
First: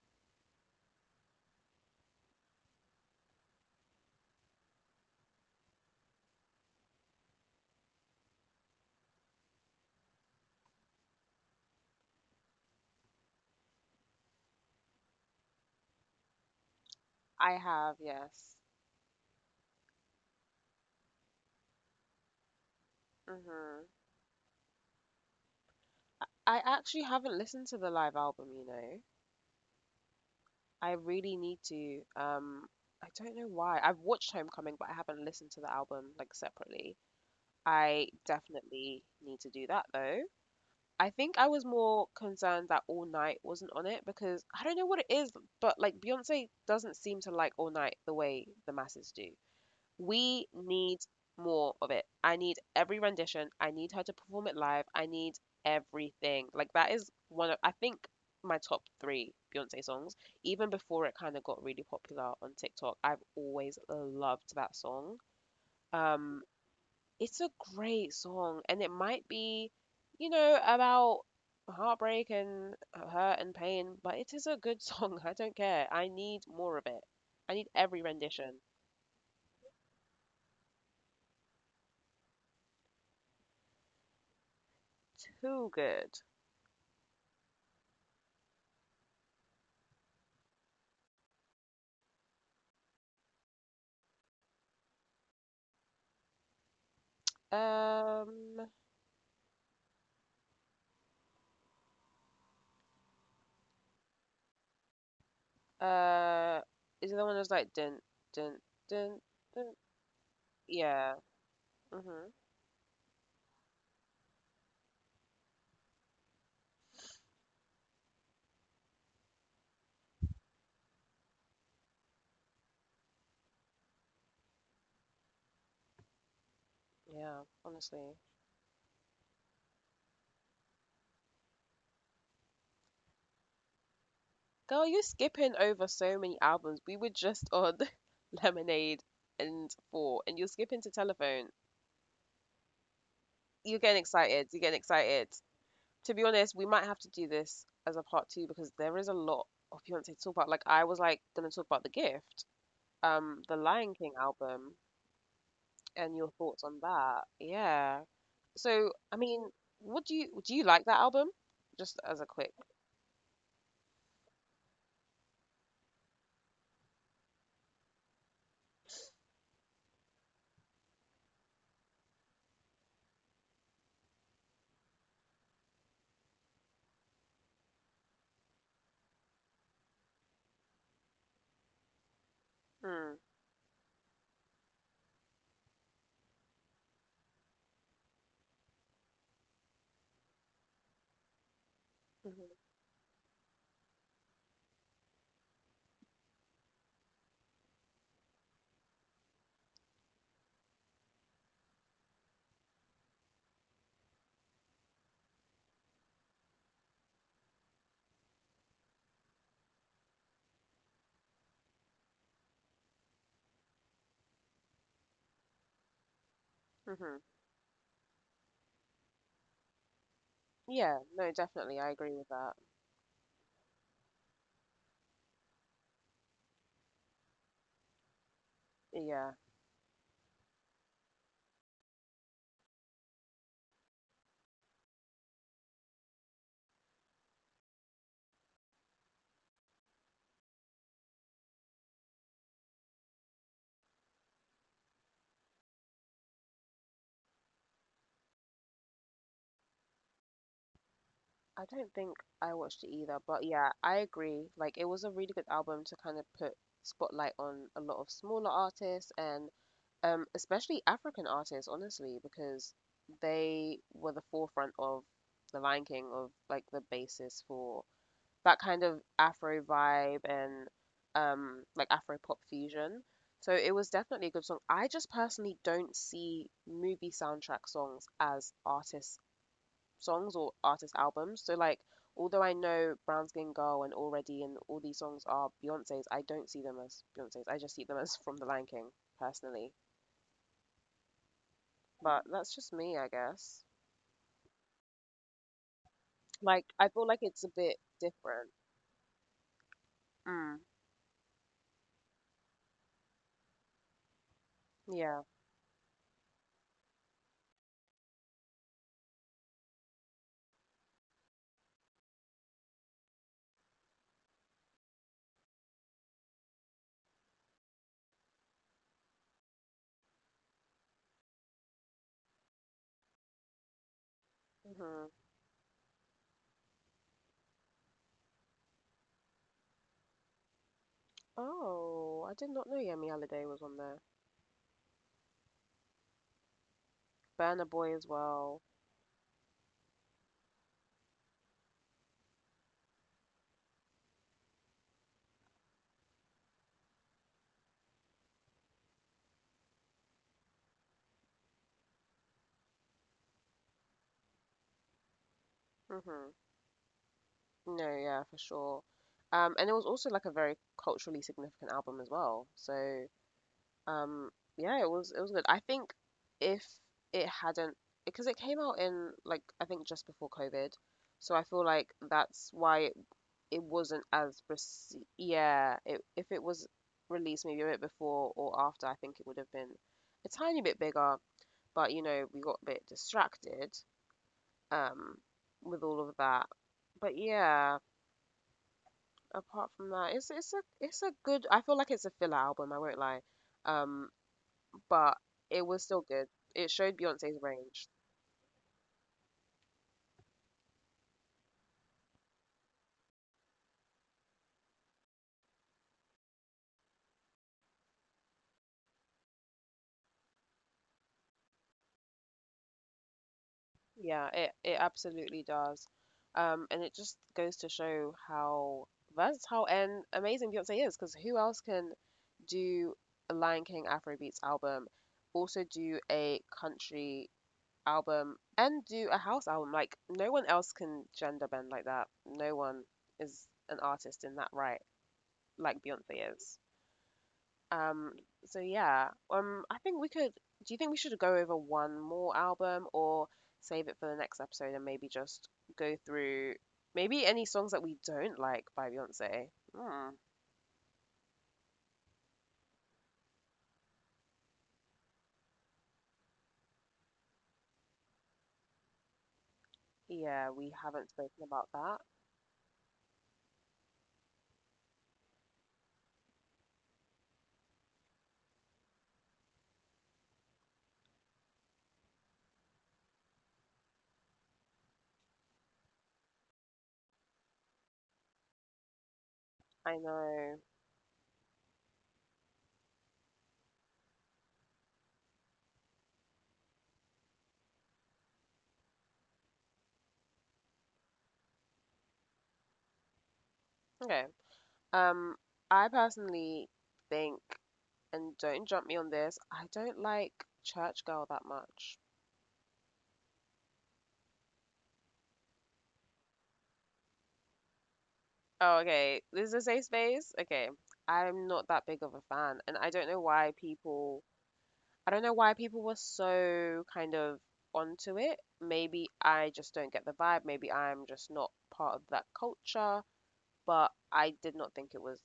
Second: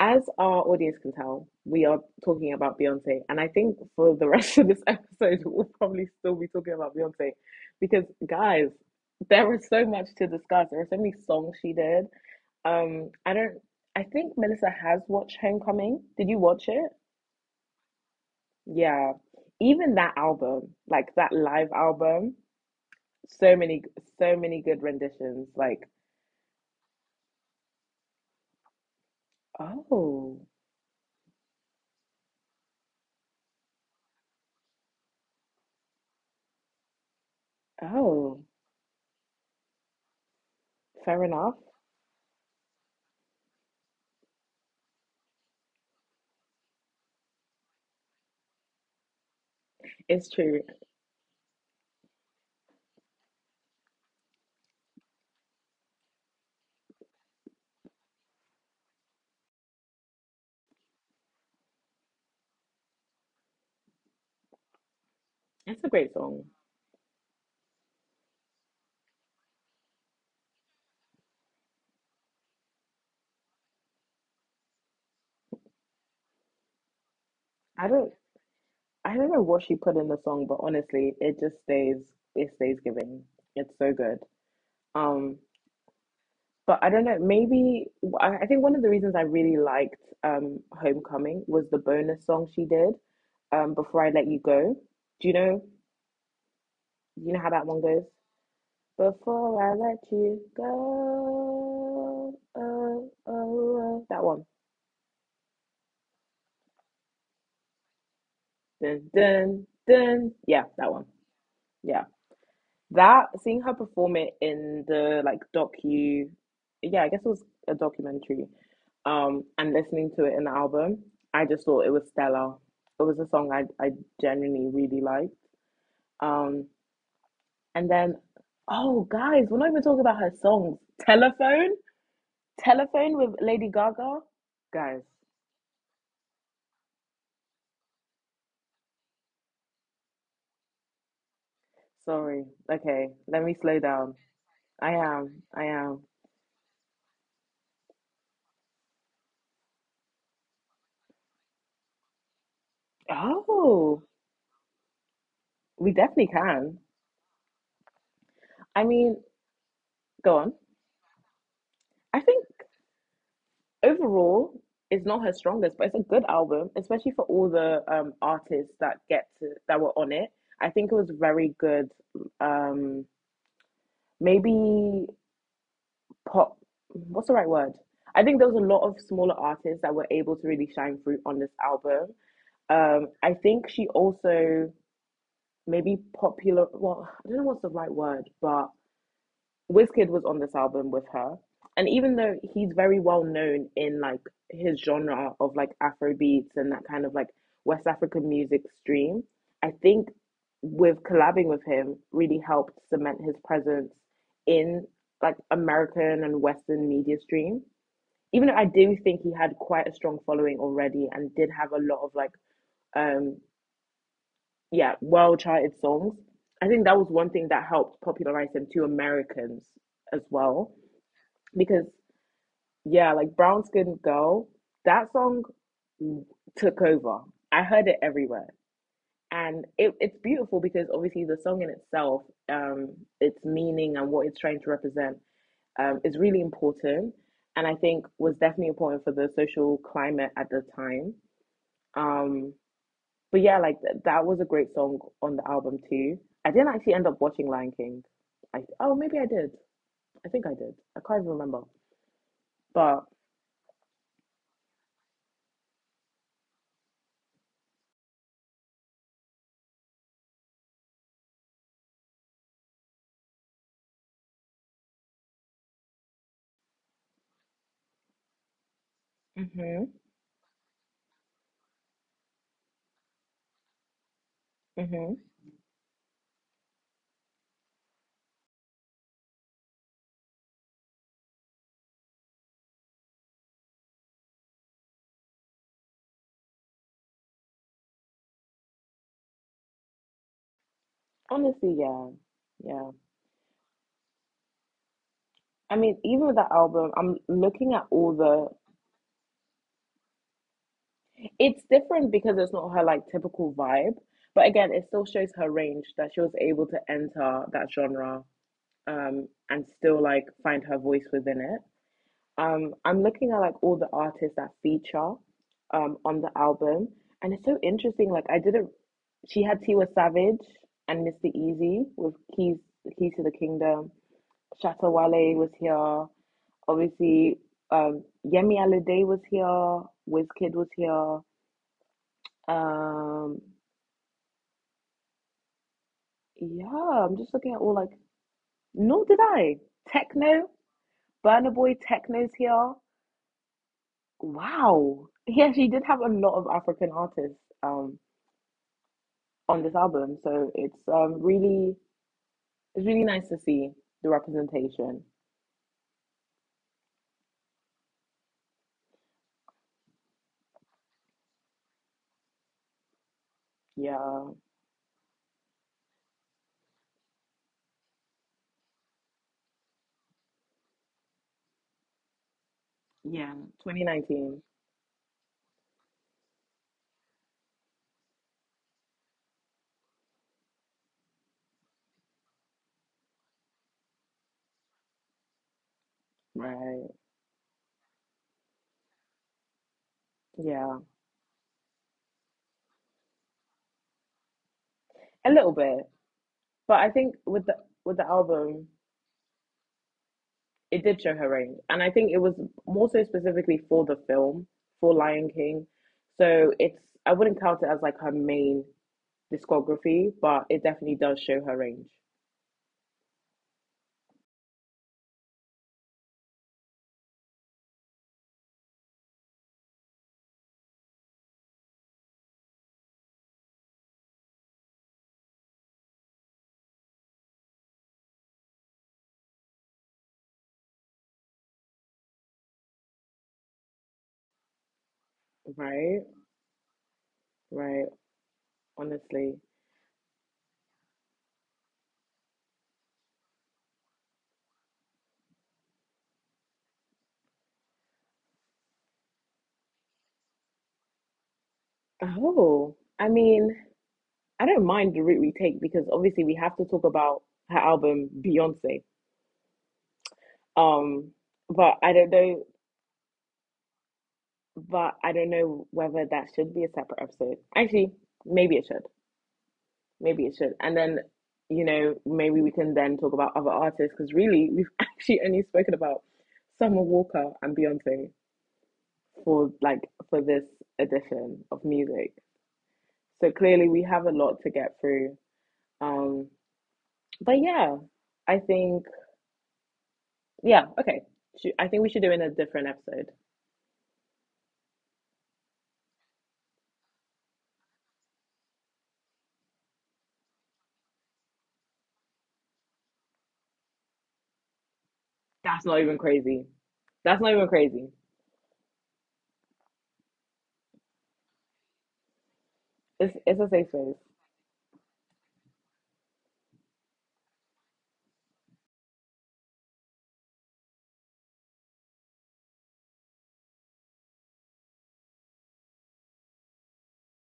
A: as our audience can tell, we are talking about Beyonce, and I think for the (laughs) rest of this episode, we'll probably still be talking about Beyonce because, guys, there was so much to discuss. There were so many songs she did. I don't. I think Melissa has watched Homecoming. Did you watch it?
B: I have, yes.
A: Yeah. Even that album, like that live album, so
B: hmm
A: many, so many good renditions. Like,
B: I actually haven't listened to the live album, you know.
A: oh,
B: I really need to. I don't know why. I've watched Homecoming, but I haven't listened to the album like separately. I
A: oh,
B: definitely need to do that though. I
A: fair
B: think I
A: enough.
B: was more concerned that All Night wasn't on it because I don't know what it is, but like Beyonce doesn't seem to like All Night the way the masses do.
A: It's
B: We
A: true.
B: need more of it. I need every rendition. I need her to perform it live. I need everything. Like that is one of I think my top three Beyonce songs. Even before it kind of got really popular on TikTok, I've always loved that song.
A: It's a great song.
B: Um, it's a great song, and it might be, you know, about heartbreak and hurt and pain, but it is a good song. (laughs) I don't care. I need more of it. I need
A: I
B: every
A: don't
B: rendition.
A: I don't know what she put in the song, but honestly, it just stays it stays giving. It's so good. Um,
B: Too good.
A: but I don't know, maybe I think one of the reasons I really liked Homecoming was the bonus song she did, Before I Let You Go. Do you know how that one goes?
B: Um,
A: Before I let you go. Oh, oh, oh. That one.
B: uh, is it the one that's like dun
A: Dun
B: dun dun?
A: dun dun. Yeah, that one.
B: Yeah.
A: Yeah.
B: Mhm.
A: That seeing her perform it in the like yeah, I guess it was a documentary, and listening to it in the album, I just thought it was stellar. It was a song I genuinely really liked. Um,
B: Yeah.
A: and
B: Honestly,
A: then, oh guys, we're not even talking about her songs. Telephone, Telephone with Lady Gaga,
B: girl, you're
A: guys.
B: skipping over so many albums. We were just on (laughs) Lemonade and Four, and you're skipping to Telephone.
A: Sorry. Okay, let me
B: You're
A: slow
B: getting
A: down.
B: excited. You're getting
A: I
B: excited.
A: am. I
B: To
A: am.
B: be honest, we might have to do this as a part two because there is a lot of Beyonce to talk about. Like I was like gonna talk about The Gift, the Lion
A: Oh,
B: King album,
A: we
B: and your
A: definitely
B: thoughts on
A: can.
B: that. Yeah.
A: I
B: So I
A: mean,
B: mean, what
A: go
B: do?
A: on.
B: You like that album? Just as
A: I
B: a
A: think
B: quick.
A: overall it's not her strongest, but it's a good album, especially for all the artists that get to that were on it. I think it was very good. Um, Maybe pop. What's the right word? I think there was a lot of smaller artists that were able to really shine through on this album.
B: Mm,
A: I think she also maybe popular. Well, I don't know what's the right word, but Wizkid was on this album with her, and even though
B: hmm
A: he's very well known in like his genre of like Afro beats and that kind of like West African music stream, I think with collabing with him really helped cement his presence in like American and Western media stream. Even though I do think he had quite a strong following already and did have a lot of like um yeah, well charted songs. I think that was
B: hmm
A: one thing that helped popularize him to Americans as well
B: Yeah. No, definitely. I
A: because
B: agree with that.
A: yeah, like Brown Skin Girl, that song took over. I heard it everywhere.
B: Yeah.
A: And it's beautiful because obviously the song in itself, um, its meaning and what it's trying to represent is really important. And I think was definitely important for the social climate at the time. Um, but yeah, that was a great song on the album too. I didn't actually end up watching Lion King. I, oh, maybe I did. I think I did. I can't even remember.
B: I don't think I
A: But
B: watched it either, but yeah, I agree. Like it was a really good album to kind of put spotlight on a lot of smaller artists and especially African artists, honestly, because they were the forefront of the Lion King of like the basis for
A: hmm
B: that kind of Afro vibe and like Afro pop fusion. So
A: hmm
B: it was definitely a good song. I just personally don't see movie soundtrack songs as artists songs or artist albums. So, like, although I know Brown Skin Girl and Already and all these songs are Beyonce's, I don't see them as Beyonce's. I just see them as (laughs) from The Lion King personally.
A: honestly, yeah. Yeah.
B: But that's just me, I guess.
A: I mean, even with the album, I'm looking at
B: Like,
A: all
B: I
A: the.
B: feel like it's a bit different.
A: It's
B: Mm.
A: different because it's not her like typical vibe, but again, it still shows her range that she was
B: Yeah.
A: able to enter that genre and still like find her voice within it. I'm looking at like all the artists that feature on the album, and it's so interesting like I didn't she had Tiwa Savage and Mr. Easy with Keys to the Kingdom. Shatta Wale was here.
B: hmm
A: Obviously, Yemi Alade was here, Wizkid was here.
B: Oh,
A: Um,
B: I did not know Yemi Alade was on there.
A: yeah, I'm just looking at all like,
B: Burna Boy
A: no,
B: as
A: did I?
B: well.
A: Techno, Burna Boy Techno's here. Wow. (laughs) Yeah, she did have a lot of African artists on this album, so it's really it's really nice to see the representation.
B: Hmm No, yeah, for sure. And it was also like a very culturally significant album as well. So
A: Yeah,
B: Um, yeah, it was good. I think if it hadn't, because it came out in like I think just before COVID, so I feel like
A: yeah,
B: that's why it,
A: 2019,
B: it wasn't as rece yeah. It, if it was released maybe a bit before or after, I think it would have been a tiny bit bigger. But you know, we got a bit distracted um with
A: right?
B: all of that. But yeah, apart
A: Yeah,
B: from that, it's a good. I feel like it's a filler album. I won't lie. Um,
A: a little bit,
B: but it
A: but I
B: was still
A: think
B: good. It
A: with the
B: showed Beyonce's
A: album.
B: range.
A: It did show her range, and I think it was more so specifically for the film for Lion King. So it's I wouldn't count it as like her main discography, but it definitely does show her range.
B: Yeah, it absolutely does. And it just goes to show how versatile and amazing Beyonce is, because who else can do a Lion King Afrobeats album, also do a country album, and do a house album? Like, no one else can gender bend like that. No one is an
A: Right,
B: artist in that right, like
A: right.
B: Beyonce is.
A: Honestly.
B: Um, so yeah, I think we could. Do you think we should go over one more album or save it for the next episode and maybe just go through maybe any songs that we don't like by Beyonce? Hmm.
A: Oh, I mean, I don't mind the route we take because obviously we have to talk about her album Beyonce. Um, but I don't know.
B: Yeah, we haven't spoken about that.
A: But I don't know whether that should be a separate episode. Actually, maybe it should. Maybe it should. And then, you know, maybe we can then talk about other artists because really, (laughs) we've actually only spoken about Summer Walker and Beyonce for like for this edition
B: I
A: of music.
B: know.
A: So clearly, we have a lot to get through. Um, but yeah, I think yeah, okay. I think we should do it in a different episode.
B: Okay. Um, I personally think, and don't jump me on this, I don't like Church Girl that much.
A: That's not even crazy. That's not even crazy.
B: Oh, okay. This is a safe space. Okay.
A: It's a
B: I'm
A: safe
B: not
A: space.
B: that big of a fan, and I don't know why people I don't know why people were so kind of onto it. Maybe I just don't get the vibe. Maybe I'm just not part of that culture, but I did not think it was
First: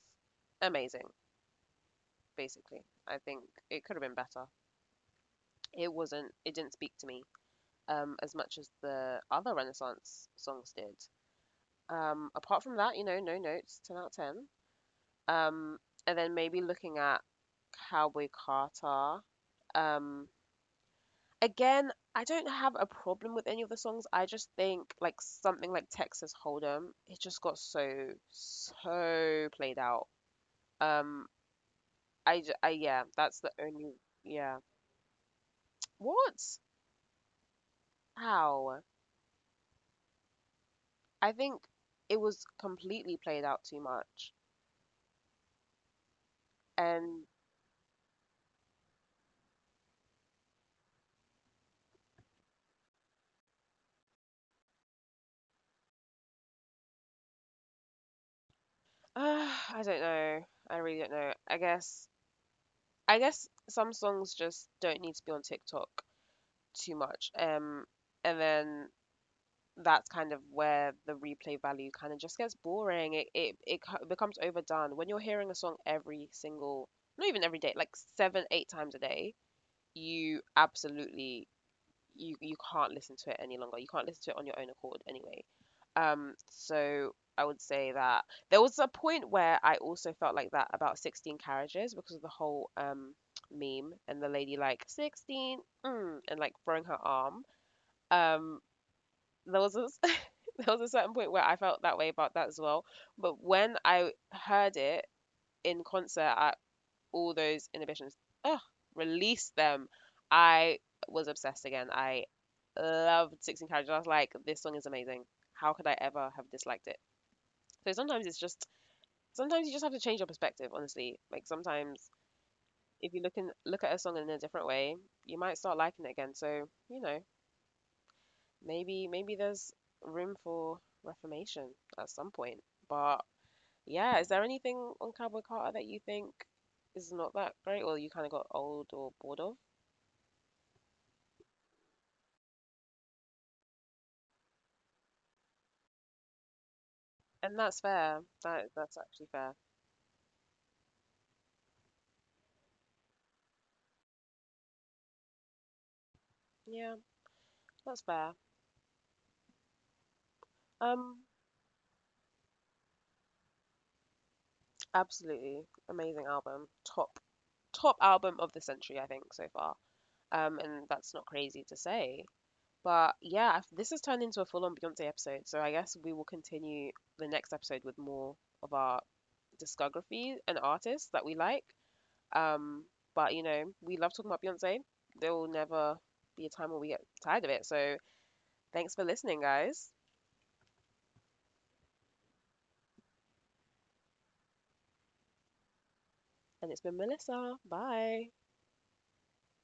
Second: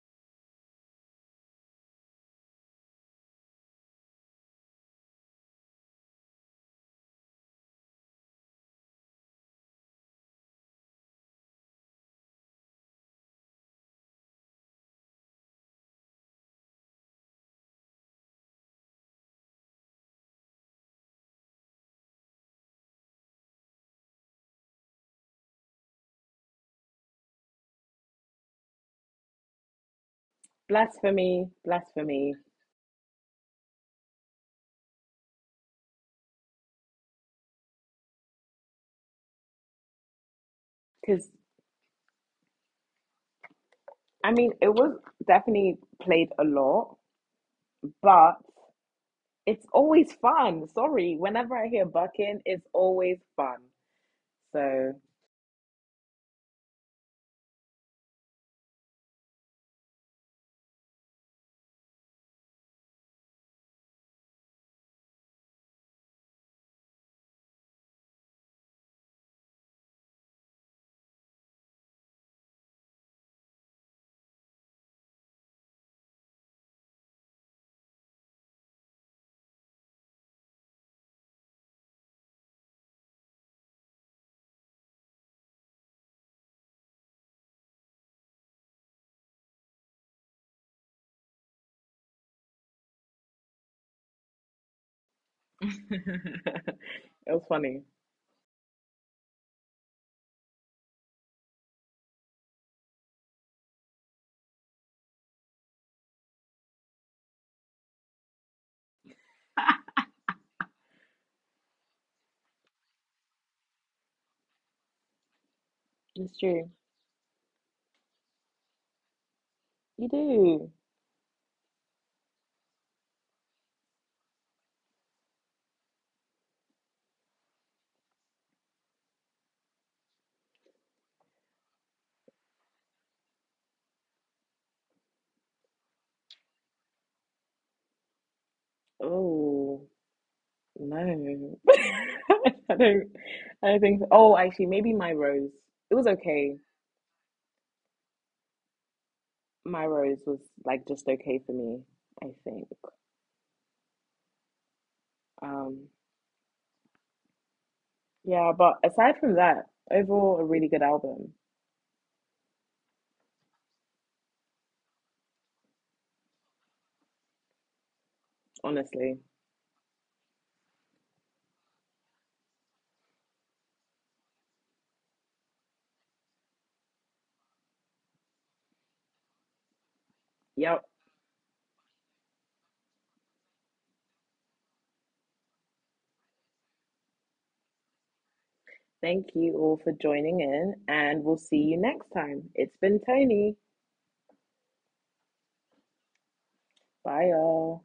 B: amazing, basically. I think it could have been better. It didn't speak to me as much as the other Renaissance songs did. Apart from that, you know, no notes, 10 out of 10. Um, and then maybe looking at Cowboy Carter. Um, Again, I don't have a problem with any of the songs. I just think like something like Texas Hold'em, it just got so played out. Um,
A: Blasphemy,
B: I, j-
A: blasphemy.
B: I yeah, that's the only yeah. What? How? I think
A: Because
B: it was completely played out too much,
A: I mean, it was definitely played a
B: and
A: lot, but it's always fun. Sorry, whenever I hear bucking, it's always fun. So
B: (sighs) uh, I don't know. I really don't know. I guess some songs just don't need to be on TikTok too much. And then that's kind of where the replay value kind of just gets boring. It becomes overdone when you're hearing a song every single, not even every day, like seven, eight times a day. You absolutely you can't listen to it any longer. You can't listen to it on your own accord anyway. So I would say that there was a point where I also felt like that about 16 carriages because of the whole meme and the lady like 16 and like throwing her
A: (laughs)
B: arm.
A: it
B: Um,
A: was funny.
B: there was a (laughs) there was a certain point where I felt that way about that as well. But when I heard it in concert at all those inhibitions, ugh, release them, I was obsessed again. I loved 16 Carriages. I was like, this song is amazing. How could I ever have disliked it? So
A: It's true.
B: sometimes you just have to change your perspective, honestly. Like
A: You
B: sometimes
A: do.
B: if you look at a song in a different way, you might start liking it again. So, you know, maybe there's room for reformation at some point. But yeah, is there anything on Cowboy Carter that you think is not that great or you kind of got old or bored of?
A: Oh no, (laughs) I don't. I don't think. So. Oh, actually, maybe my rose.
B: And
A: It
B: that's
A: was
B: fair.
A: okay.
B: That's actually fair.
A: My rose was like just okay for me. I think.
B: Yeah,
A: Um.
B: that's fair.
A: Yeah, but aside from
B: Um,
A: that, overall, a really good album,
B: Absolutely amazing album. Top Top album of the century, I think, so far. And
A: honestly.
B: that's not crazy to say. But yeah, I've- this has turned into a full-on Beyonce episode, so I guess we will continue the next episode with more of our discography and artists that we like.
A: Yep.
B: Um, but you know, we love talking about Beyonce. There will never be a time where we get tired of it. So thanks for listening, guys.
A: Thank you all for joining in, and we'll see you next time. It's been Tony.
B: And it's been Melissa. Bye.
A: Bye, y'all.